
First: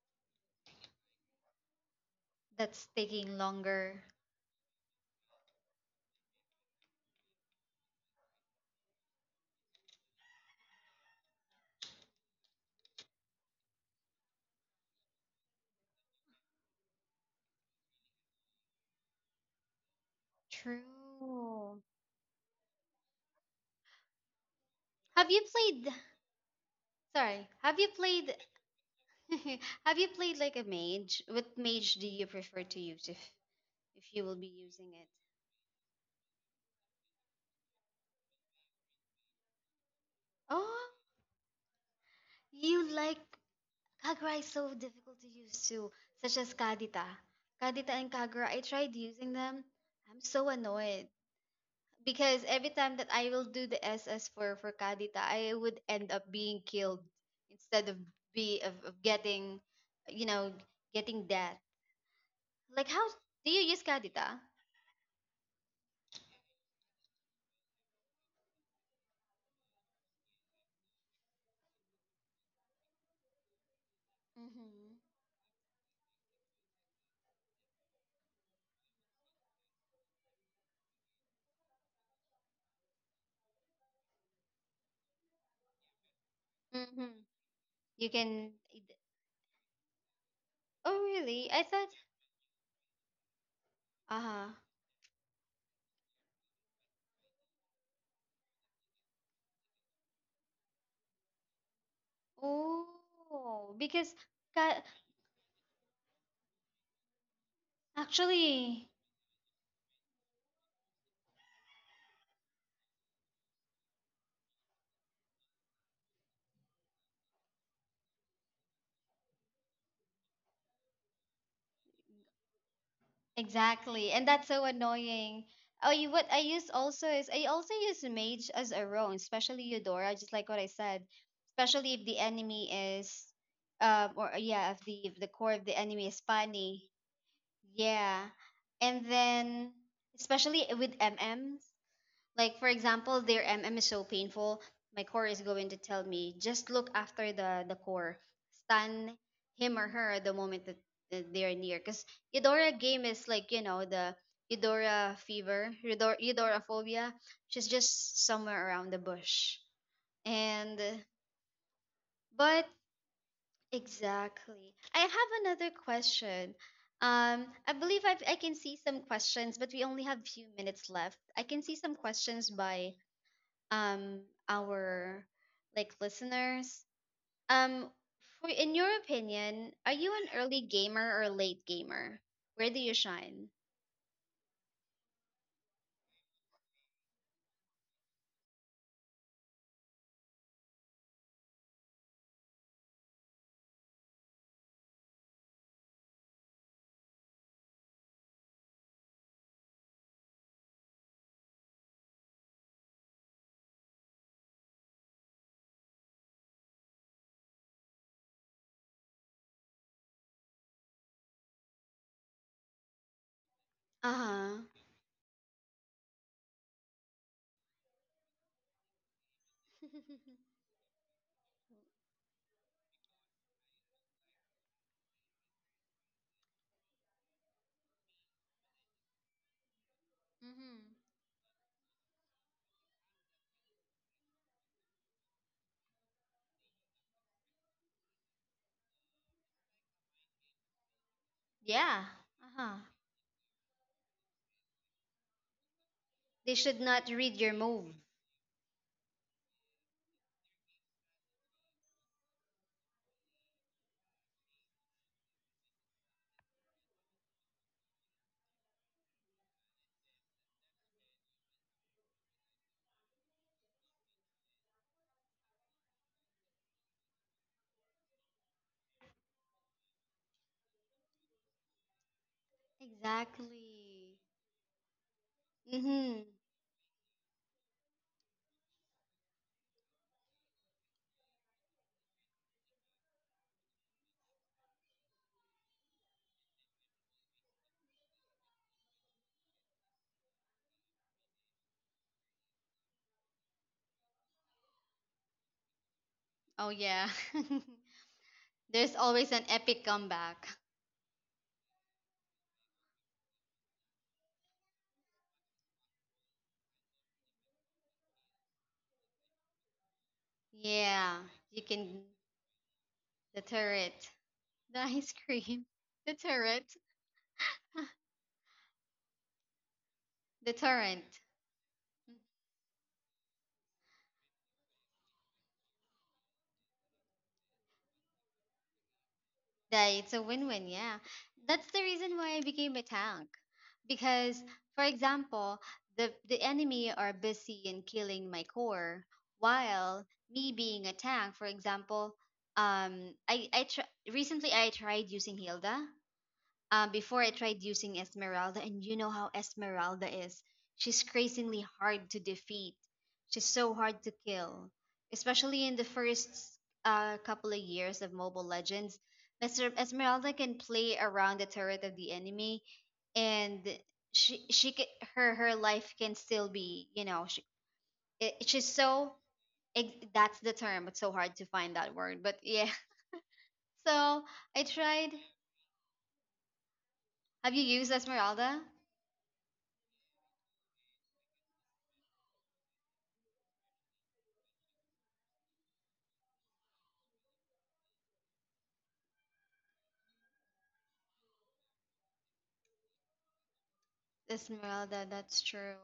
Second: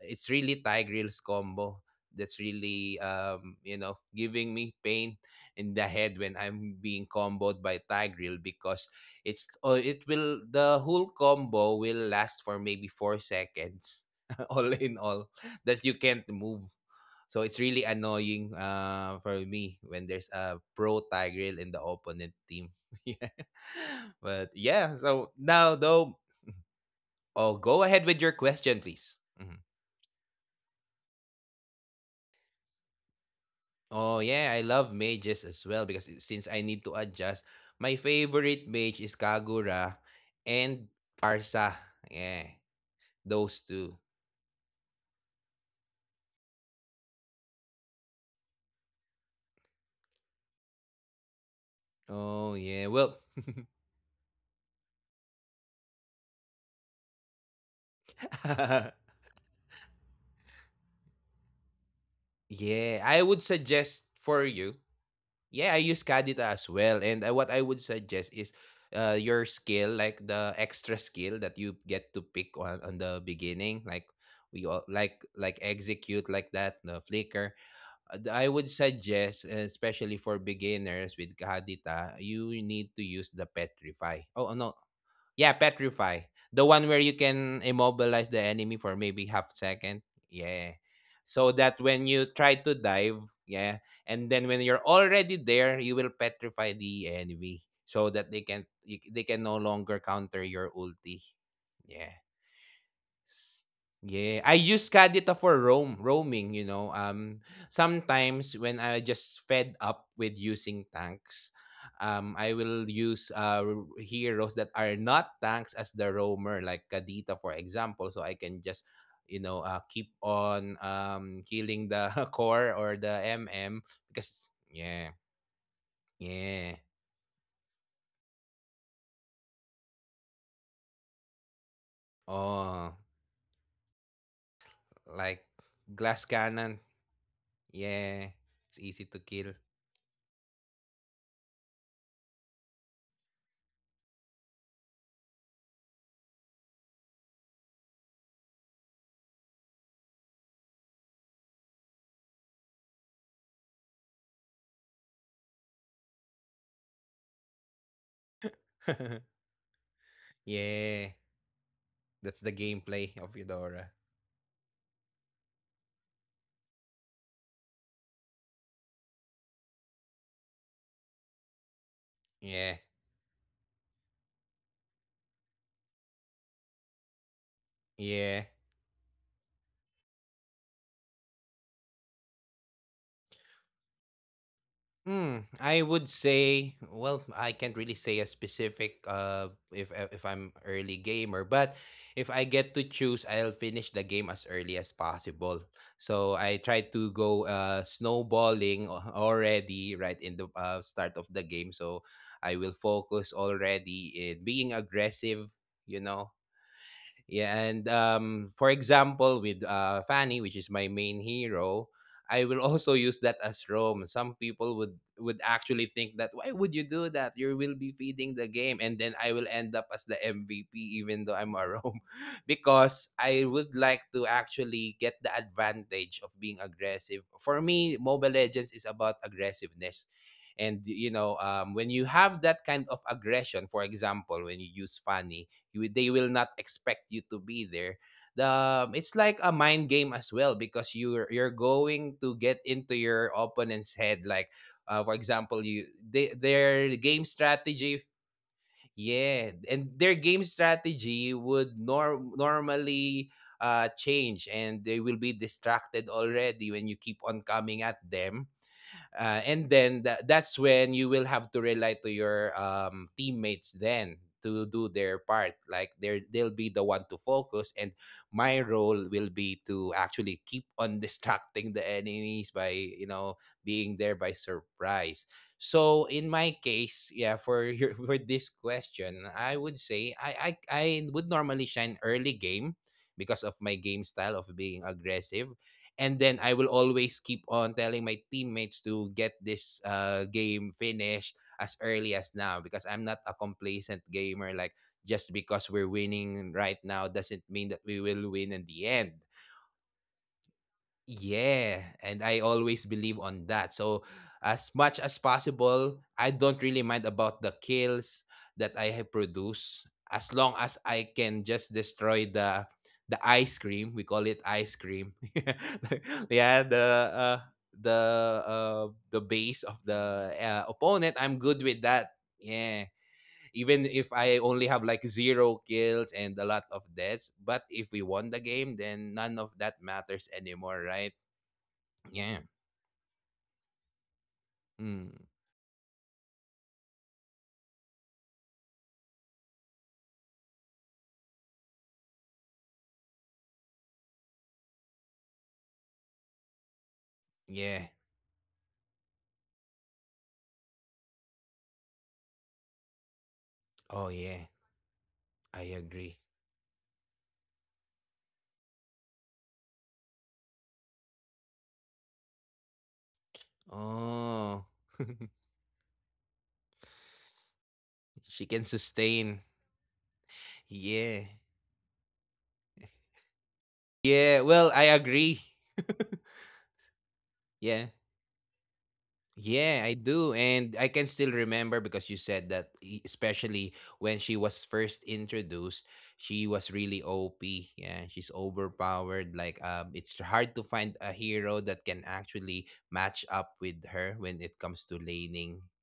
A: it's really Thai grills combo that's
B: That's
A: really
B: taking
A: you know
B: longer.
A: giving me pain in the head when I'm being comboed by Thai grill because it's it will the whole combo will last for maybe 4 seconds [laughs] all in all that you can't move. So it's really annoying for me when there's a pro Thai grill in the
B: True.
A: opponent team. [laughs] Yeah. But yeah, so
B: Have you
A: now
B: played?
A: though,
B: Sorry.
A: oh go
B: Have you
A: ahead with your
B: played?
A: question, please. Mm-hmm.
B: [laughs] have you played like a mage? What mage do you prefer to use if
A: Oh
B: you will be
A: yeah, I love
B: using it?
A: mages as well because since I need to adjust, my favorite mage is Kagura
B: Oh,
A: and Parsa. Yeah,
B: you like.
A: those two.
B: Kagura is so difficult to use too, such as Kadita. Kadita and Kagura. I tried using them. I'm so annoyed, because
A: Oh
B: every
A: yeah.
B: time that
A: Well,
B: I will do the SS for Kadita, I would end up being killed instead of
A: [laughs]
B: getting, you know, getting death. Like,
A: yeah,
B: how
A: I would
B: do you use
A: suggest for
B: Kadita?
A: you. Yeah, I use Kadita as well, and what I would suggest is your skill, like the extra skill that you get to pick on the beginning, like we all
B: Mm-hmm.
A: like execute like that the flicker. I would suggest, especially for beginners with Kahadita, you need to use the Petrify. Oh, no. Yeah, Petrify. The one where
B: Mm-hmm.
A: you can
B: You
A: immobilize the
B: can.
A: enemy for maybe half second. Yeah.
B: Oh
A: So
B: really? I
A: that
B: thought.
A: when you try to dive, yeah, and
B: Ah.
A: then when you're already there, you will petrify the enemy so that they can no longer counter your ulti. Yeah.
B: Oh, because
A: Yeah, I
B: ka-
A: use Kadita for roaming, you know. Sometimes when
B: actually.
A: I just fed up with using tanks, I will use heroes that are not tanks as the roamer, like Kadita for example, so I can just keep on killing the [laughs] core or the MM
B: Exactly, and
A: because
B: that's so
A: yeah.
B: annoying. Oh, you, what I
A: Yeah.
B: use also is, I also use mage as a roam, especially Eudora, just like what I said. Especially if the enemy
A: Oh,
B: is, or yeah, if the
A: like
B: core of the enemy
A: glass
B: is
A: cannon.
B: funny,
A: Yeah.
B: yeah,
A: It's easy
B: and
A: to kill.
B: then especially with MMs. Like for example, their MM is so painful. My core is going to tell me just look after the core, stun him or her the moment that they're near. Because Eudora game is like, you know, the Eudora fever, Eudora, Eudora phobia. She's just somewhere around the bush.
A: [laughs]
B: And
A: Yeah. That's the
B: but
A: gameplay of Eudora.
B: exactly, I have another question. I believe I can see some questions, but we only have few minutes left. I can see some questions
A: Yeah.
B: by um our like listeners. Um,
A: Yeah.
B: for in your opinion, are you an early gamer or late gamer? Where do you shine?
A: Hmm. I would say, well, I can't really say a specific uh, if I'm early gamer, but if I get to choose, I'll finish the game as early as possible. So I try to go snowballing already right in the start of the game. So I will focus already in being aggressive, you know. Yeah, and for example, with Fanny, which is my main hero, I will [laughs] also use that as Rome. Some
B: Uh-huh.
A: people would actually think that why would you do that? You will be feeding the game, and then I will end up as the
B: [laughs]
A: MVP, even though I'm a Rome, [laughs] because I would like to actually get the advantage of being aggressive. For me, Mobile Legends is about aggressiveness.
B: hmm.
A: And you know, when you have that kind of aggression, for example, when you use Fanny, you they will not expect you to be there the it's like a mind game as well because you're
B: Yeah.
A: going to get
B: Uh-huh.
A: into your opponent's head like for example you they,
B: They should
A: their
B: not
A: game
B: read your move.
A: strategy, yeah, and their game strategy would normally change, and they will be distracted already when you keep on coming at them, and then that's when you will have to rely to your teammates then to do their part. Like they'll be the one to focus, and my role will be to actually keep on [laughs] distracting the enemies by you know being there
B: Exactly.
A: by surprise. So
B: Mm-hmm.
A: in my case, yeah, for your, [laughs] for this question, I would say I would normally shine early game because of my game style of being aggressive, and then I will always keep on telling my teammates to get this game finished as early as now because I'm not a complacent gamer. Like, just because we're winning
B: Oh
A: right
B: yeah.
A: now doesn't
B: [laughs]
A: mean that we will win in the
B: There's
A: end.
B: always an epic comeback.
A: Yeah, and I always believe on that. So as much as possible, I don't really mind about the kills that I have produced, as long as I
B: Yeah,
A: can
B: you
A: just
B: can
A: destroy the
B: the
A: ice cream. We
B: turret,
A: call it
B: [laughs]
A: ice
B: the
A: cream.
B: ice cream, [laughs] the
A: [laughs] Yeah,
B: turret,
A: uh, the uh, the base of the
B: the torrent.
A: opponent. I'm good with that. Yeah. Even if I only have like zero kills and a lot of deaths, but if we won the game, then none of
B: Yeah,
A: that
B: it's a
A: matters
B: win-win.
A: anymore,
B: Yeah,
A: right?
B: that's the reason why I
A: Yeah.
B: became a tank, because for
A: Mm.
B: example, the enemy are busy in killing my core, while me being a tank, for example, recently I tried using Hilda. Um, before I tried
A: Yeah.
B: using Esmeralda, and you know how Esmeralda is. She's crazingly hard to defeat. She's so hard to
A: Oh, yeah.
B: kill, especially
A: I
B: in the
A: agree.
B: first couple of years of Mobile Legends. Mr. Esmeralda can play around the turret of the enemy, and
A: Oh,
B: she ca her
A: [laughs]
B: her life can still be, you know,
A: she can
B: she's so
A: sustain.
B: that's the term. It's so
A: Yeah.
B: hard to find that word, but yeah. [laughs] So
A: Yeah.
B: I
A: Well, I
B: tried.
A: agree.
B: Have you
A: Yeah.
B: used Esmeralda?
A: Yeah, I do. And I can still remember because you said that, especially when she was first introduced, she was really OP. Yeah. She's overpowered. Like, it's hard to find a hero that can actually match up with her when it comes to
B: Esmeralda, that's
A: laning.
B: true.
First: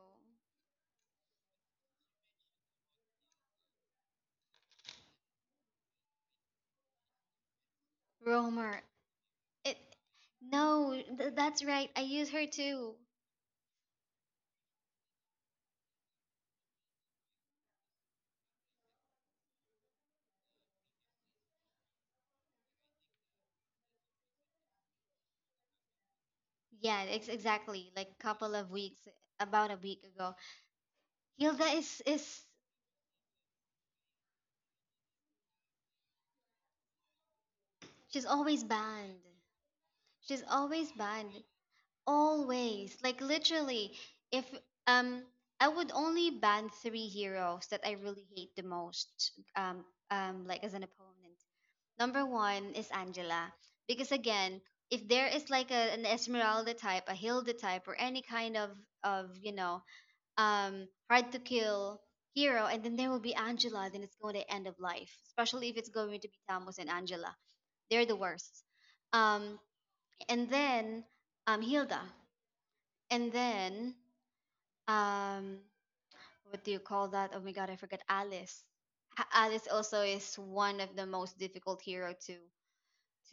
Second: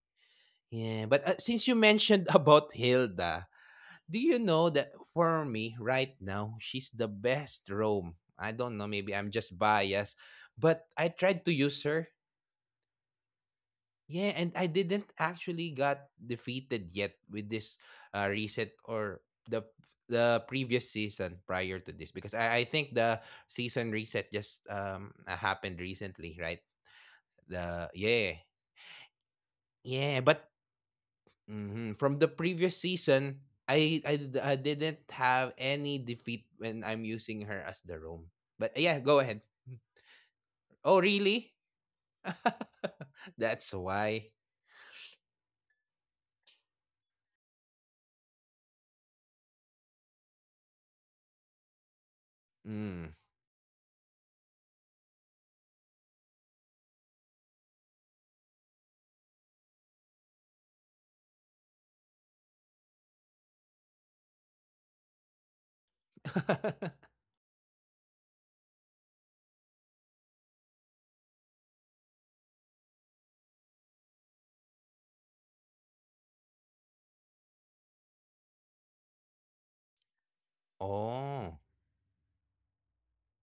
A: Yeah, but since you mentioned [laughs] about Hilda, do you know that for me right now, she's the best Rome? I don't know,
B: Romer,
A: maybe I'm just
B: it.
A: biased, but
B: No,
A: I tried to
B: that's
A: use
B: right.
A: her.
B: I use her too.
A: Yeah, and I didn't actually got defeated yet with this reset, or the the previous season prior to this, because I think the season reset just happened recently, right?
B: Yeah, ex
A: The
B: exactly. Like a
A: yeah.
B: couple of weeks, about a week
A: Yeah,
B: ago.
A: but
B: Hilda
A: mhm.
B: is
A: From the
B: is
A: previous season, I didn't have any defeat when I'm using her as the roam.
B: she's always
A: But yeah, go
B: banned.
A: ahead.
B: She's
A: Oh,
B: always
A: really?
B: banned.
A: [laughs]
B: Always. Like
A: That's
B: literally,
A: why.
B: if um I would only ban three heroes that I really hate the most. Like as an opponent. Number one is
A: Mm.
B: Angela. Because again, if there is like a, an Esmeralda type, a Hilda type, or any kind of you know, hard to kill hero, and then there will be Angela, then it's going to end of life. Especially if it's going to be Tamus and
A: [laughs]
B: Angela. They're the worst. Um, and then Hilda. And then, um, what do you call that? Oh my God, I forgot Alice. Alice also is one of the most
A: Oh,
B: difficult hero to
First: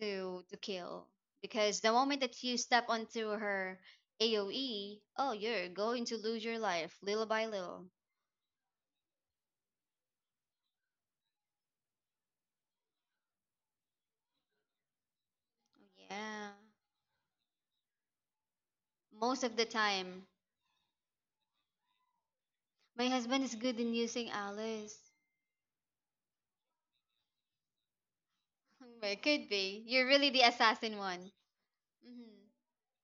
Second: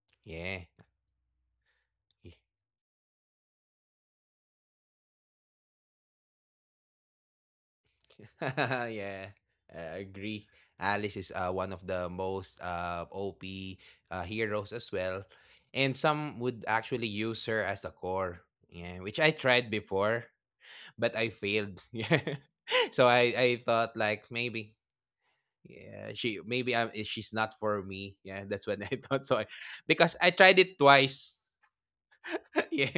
B: to
A: yeah.
B: kill because the moment that you step onto her AOE, oh, you're going to lose your life little by little.
A: [laughs] Yeah, I agree. Alice is one of the most OP heroes as well. And some
B: Yeah,
A: would actually use her as the core. Yeah, which I
B: most of the
A: tried before,
B: time,
A: but I failed. [laughs] Yeah.
B: my
A: So I
B: husband
A: I
B: is good
A: thought
B: in
A: like
B: using
A: maybe
B: Alice.
A: yeah she maybe I'm she's not for me. Yeah, that's what
B: [laughs]
A: I [laughs]
B: It
A: thought. So
B: could
A: I,
B: be you're
A: because
B: really
A: I
B: the
A: tried it
B: assassin one.
A: twice.
B: Hmm.
A: [laughs] Yeah,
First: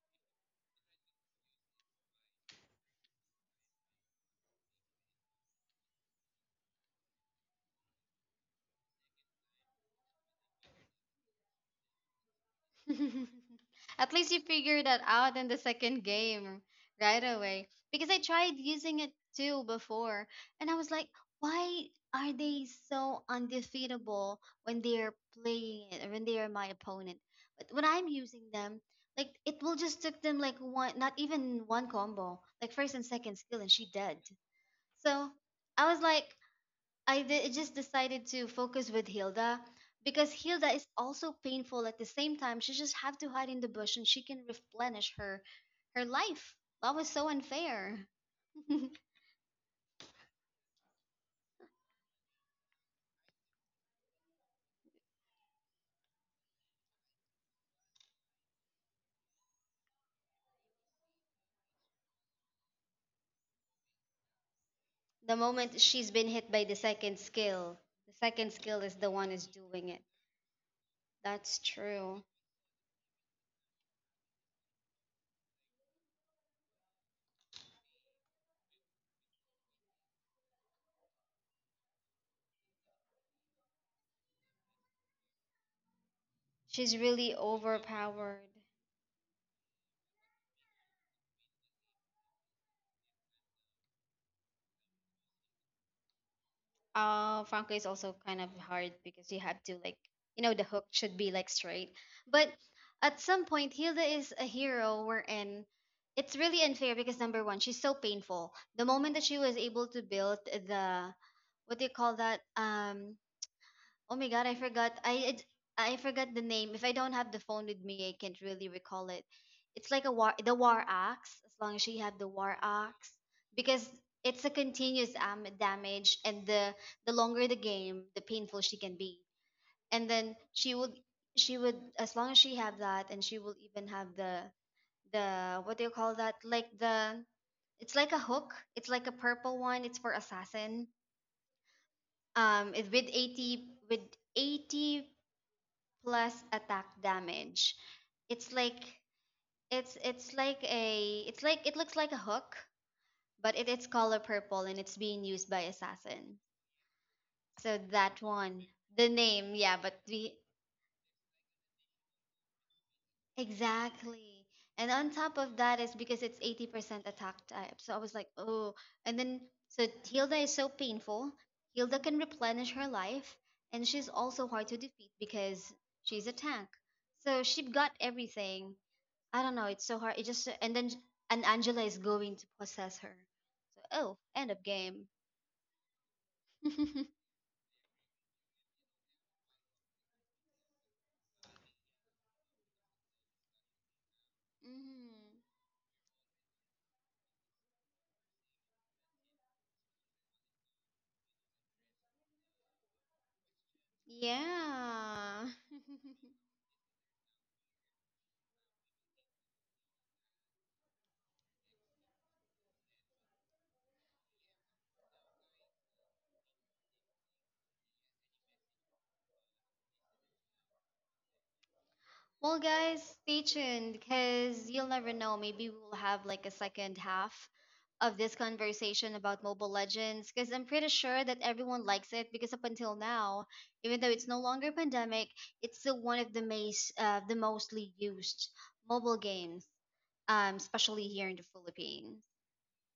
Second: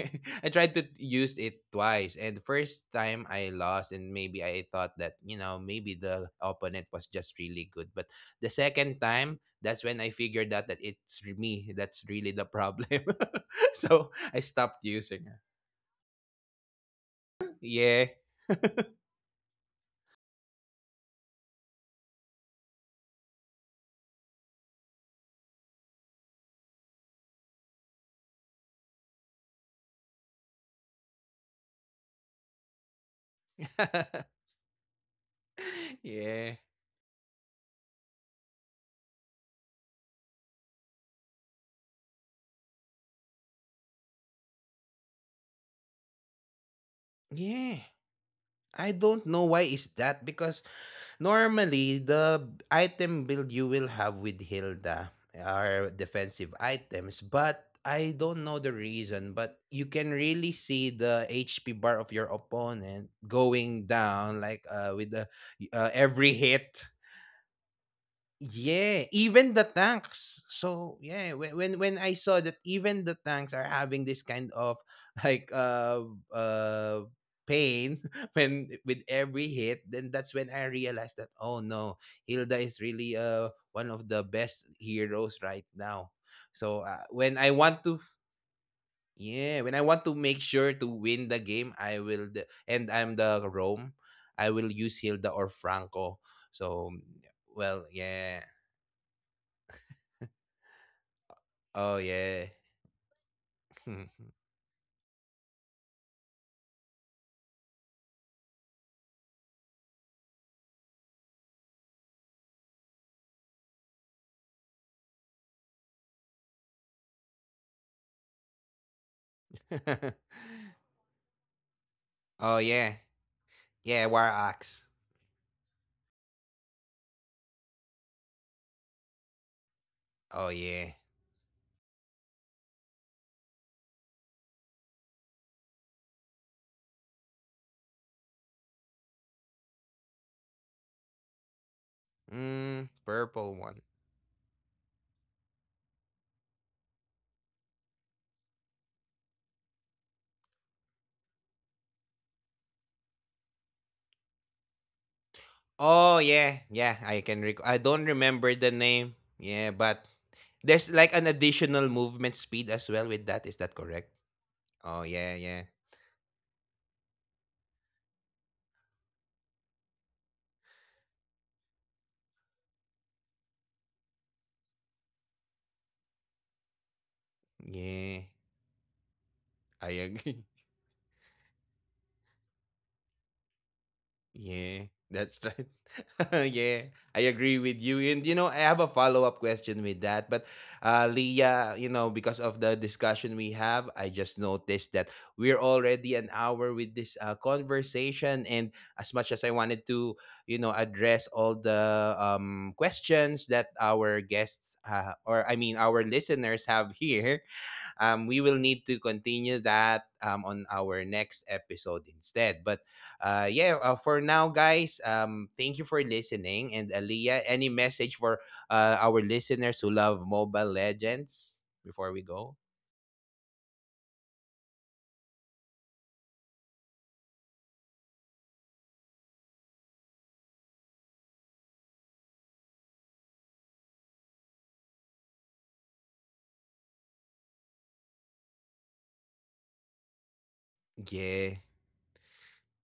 A: I tried to use it twice, and the first time I lost, and maybe I thought that you know maybe the opponent was just really good, but the second time that's when I figured out that it's me that's really the problem. [laughs]
B: [laughs] At
A: So
B: least you
A: I
B: figured
A: stopped
B: that
A: using
B: out
A: her.
B: in the second game right
A: [laughs]
B: away.
A: Yeah.
B: Because I tried using it too before, and I was like, why are they so undefeatable when they're playing it or when they are my opponent? But when I'm using them, like it will just took them like one, not even one combo, like first and second skill, and she dead.
A: [laughs]
B: So I was like,
A: Yeah.
B: just decided to focus with Hilda because Hilda is also painful at the same time. She just have to hide in the bush and she can replenish her life. That was so
A: Yeah.
B: unfair. [laughs] the
A: I don't know why is that, because normally the item build you will have with Hilda are defensive items, but I don't know the reason, but you can really see the HP bar of your opponent going down like with the,
B: moment she's been
A: every
B: hit by
A: hit.
B: the second skill is
A: Yeah,
B: the one is
A: even the
B: doing it.
A: tanks. So yeah, whe-
B: That's
A: when when I
B: true.
A: saw that even the tanks are having this kind of [laughs] like uh pain [laughs] when with every hit, then that's when I realized that oh no, Hilda is really one of the best heroes right now. So
B: She's
A: when
B: really
A: I want to
B: overpowered.
A: yeah, when I want to make sure to win the game, I will and I'm the Rome, I will use Hilda or Franco. So
B: Franco
A: well,
B: is also
A: yeah.
B: kind of hard because you have to like, you know, the hook should be like straight.
A: Oh yeah.
B: But at some point, Hilda is a hero wherein it's really unfair because number one, she's so painful. The moment that she was able to build the, what do you call that? Oh my god, I forgot. I forgot the name. If I don't have the phone with me, I can't really recall it. It's like
A: [laughs]
B: a war, the war axe. As long as you have the
A: Oh
B: war
A: yeah.
B: axe, because
A: Yeah, war
B: it's a
A: axe.
B: continuous damage, and the longer the game, the painful she can be. And then
A: Oh yeah.
B: she would as long as she have that, and she will even have the what do you call that? Like the it's like a hook. It's like a purple one. It's for assassin.
A: Mm,
B: It with
A: purple
B: 80
A: one.
B: with 80 plus attack damage. It's like it's like a it looks like a hook, but it's color purple and it's being used by
A: Oh
B: assassin.
A: yeah. Yeah, I can recall.
B: So
A: I don't
B: that
A: remember
B: one,
A: the
B: the
A: name.
B: name,
A: Yeah,
B: yeah, but
A: but
B: we
A: there's like an additional movement speed as well with that. Is that correct?
B: exactly.
A: Oh
B: And on
A: yeah,
B: top
A: yeah.
B: of that is because it's 80% attack type. So I was like, oh, and then so Hilda is so painful. Hilda can replenish her life, and she's also hard to defeat because she's a tank. So she got
A: Yeah.
B: everything. I don't know. It's so
A: I
B: hard. It
A: [laughs]
B: just
A: agree.
B: and then and Angela is going to possess her. So oh, end of
A: Yeah,
B: game. [laughs]
A: that's right. [laughs] Yeah, I agree with you. And you know, I have a follow up question with that. But Leah, you know, because of the discussion we have, I just noticed that
B: Mhm.
A: we're already an hour with this conversation. And as much as I wanted to, you know, address all the questions that our guests,
B: Yeah.
A: or I mean, our listeners have here, we will need to continue that on our next episode instead. But yeah, for now, guys, thank you for listening. And Aliyah, any message for our listeners who love Mobile Legends before we
B: [laughs] well,
A: go?
B: guys, stay tuned because you'll never know. Maybe we'll have like a second half of this conversation about Mobile Legends because I'm pretty sure that everyone likes it because up until now, even though it's no longer pandemic, it's still one of the most the mostly used mobile games, especially here in the
A: Yeah.
B: Philippines.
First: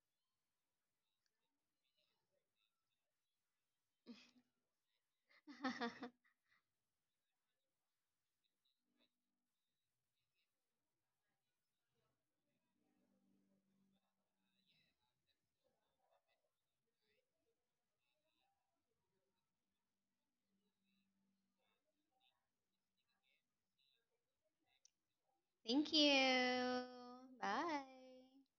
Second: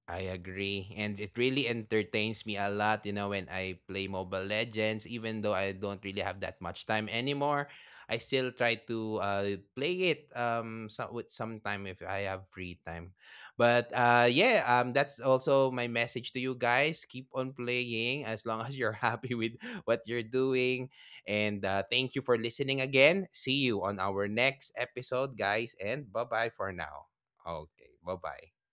A: I agree. And it really entertains me a lot, you know, when I play Mobile Legends, even though I don't really
B: [laughs]
A: have that much time anymore. I still try to play it so, with sometime if I have free time. But that's also my message to you guys. Keep on playing as long as you're [laughs] happy with what you're doing. And thank you for listening again. See you on our next episode, guys, and
B: Thank
A: bye-bye for
B: you.
A: now.
B: Bye.
A: Okay, bye-bye.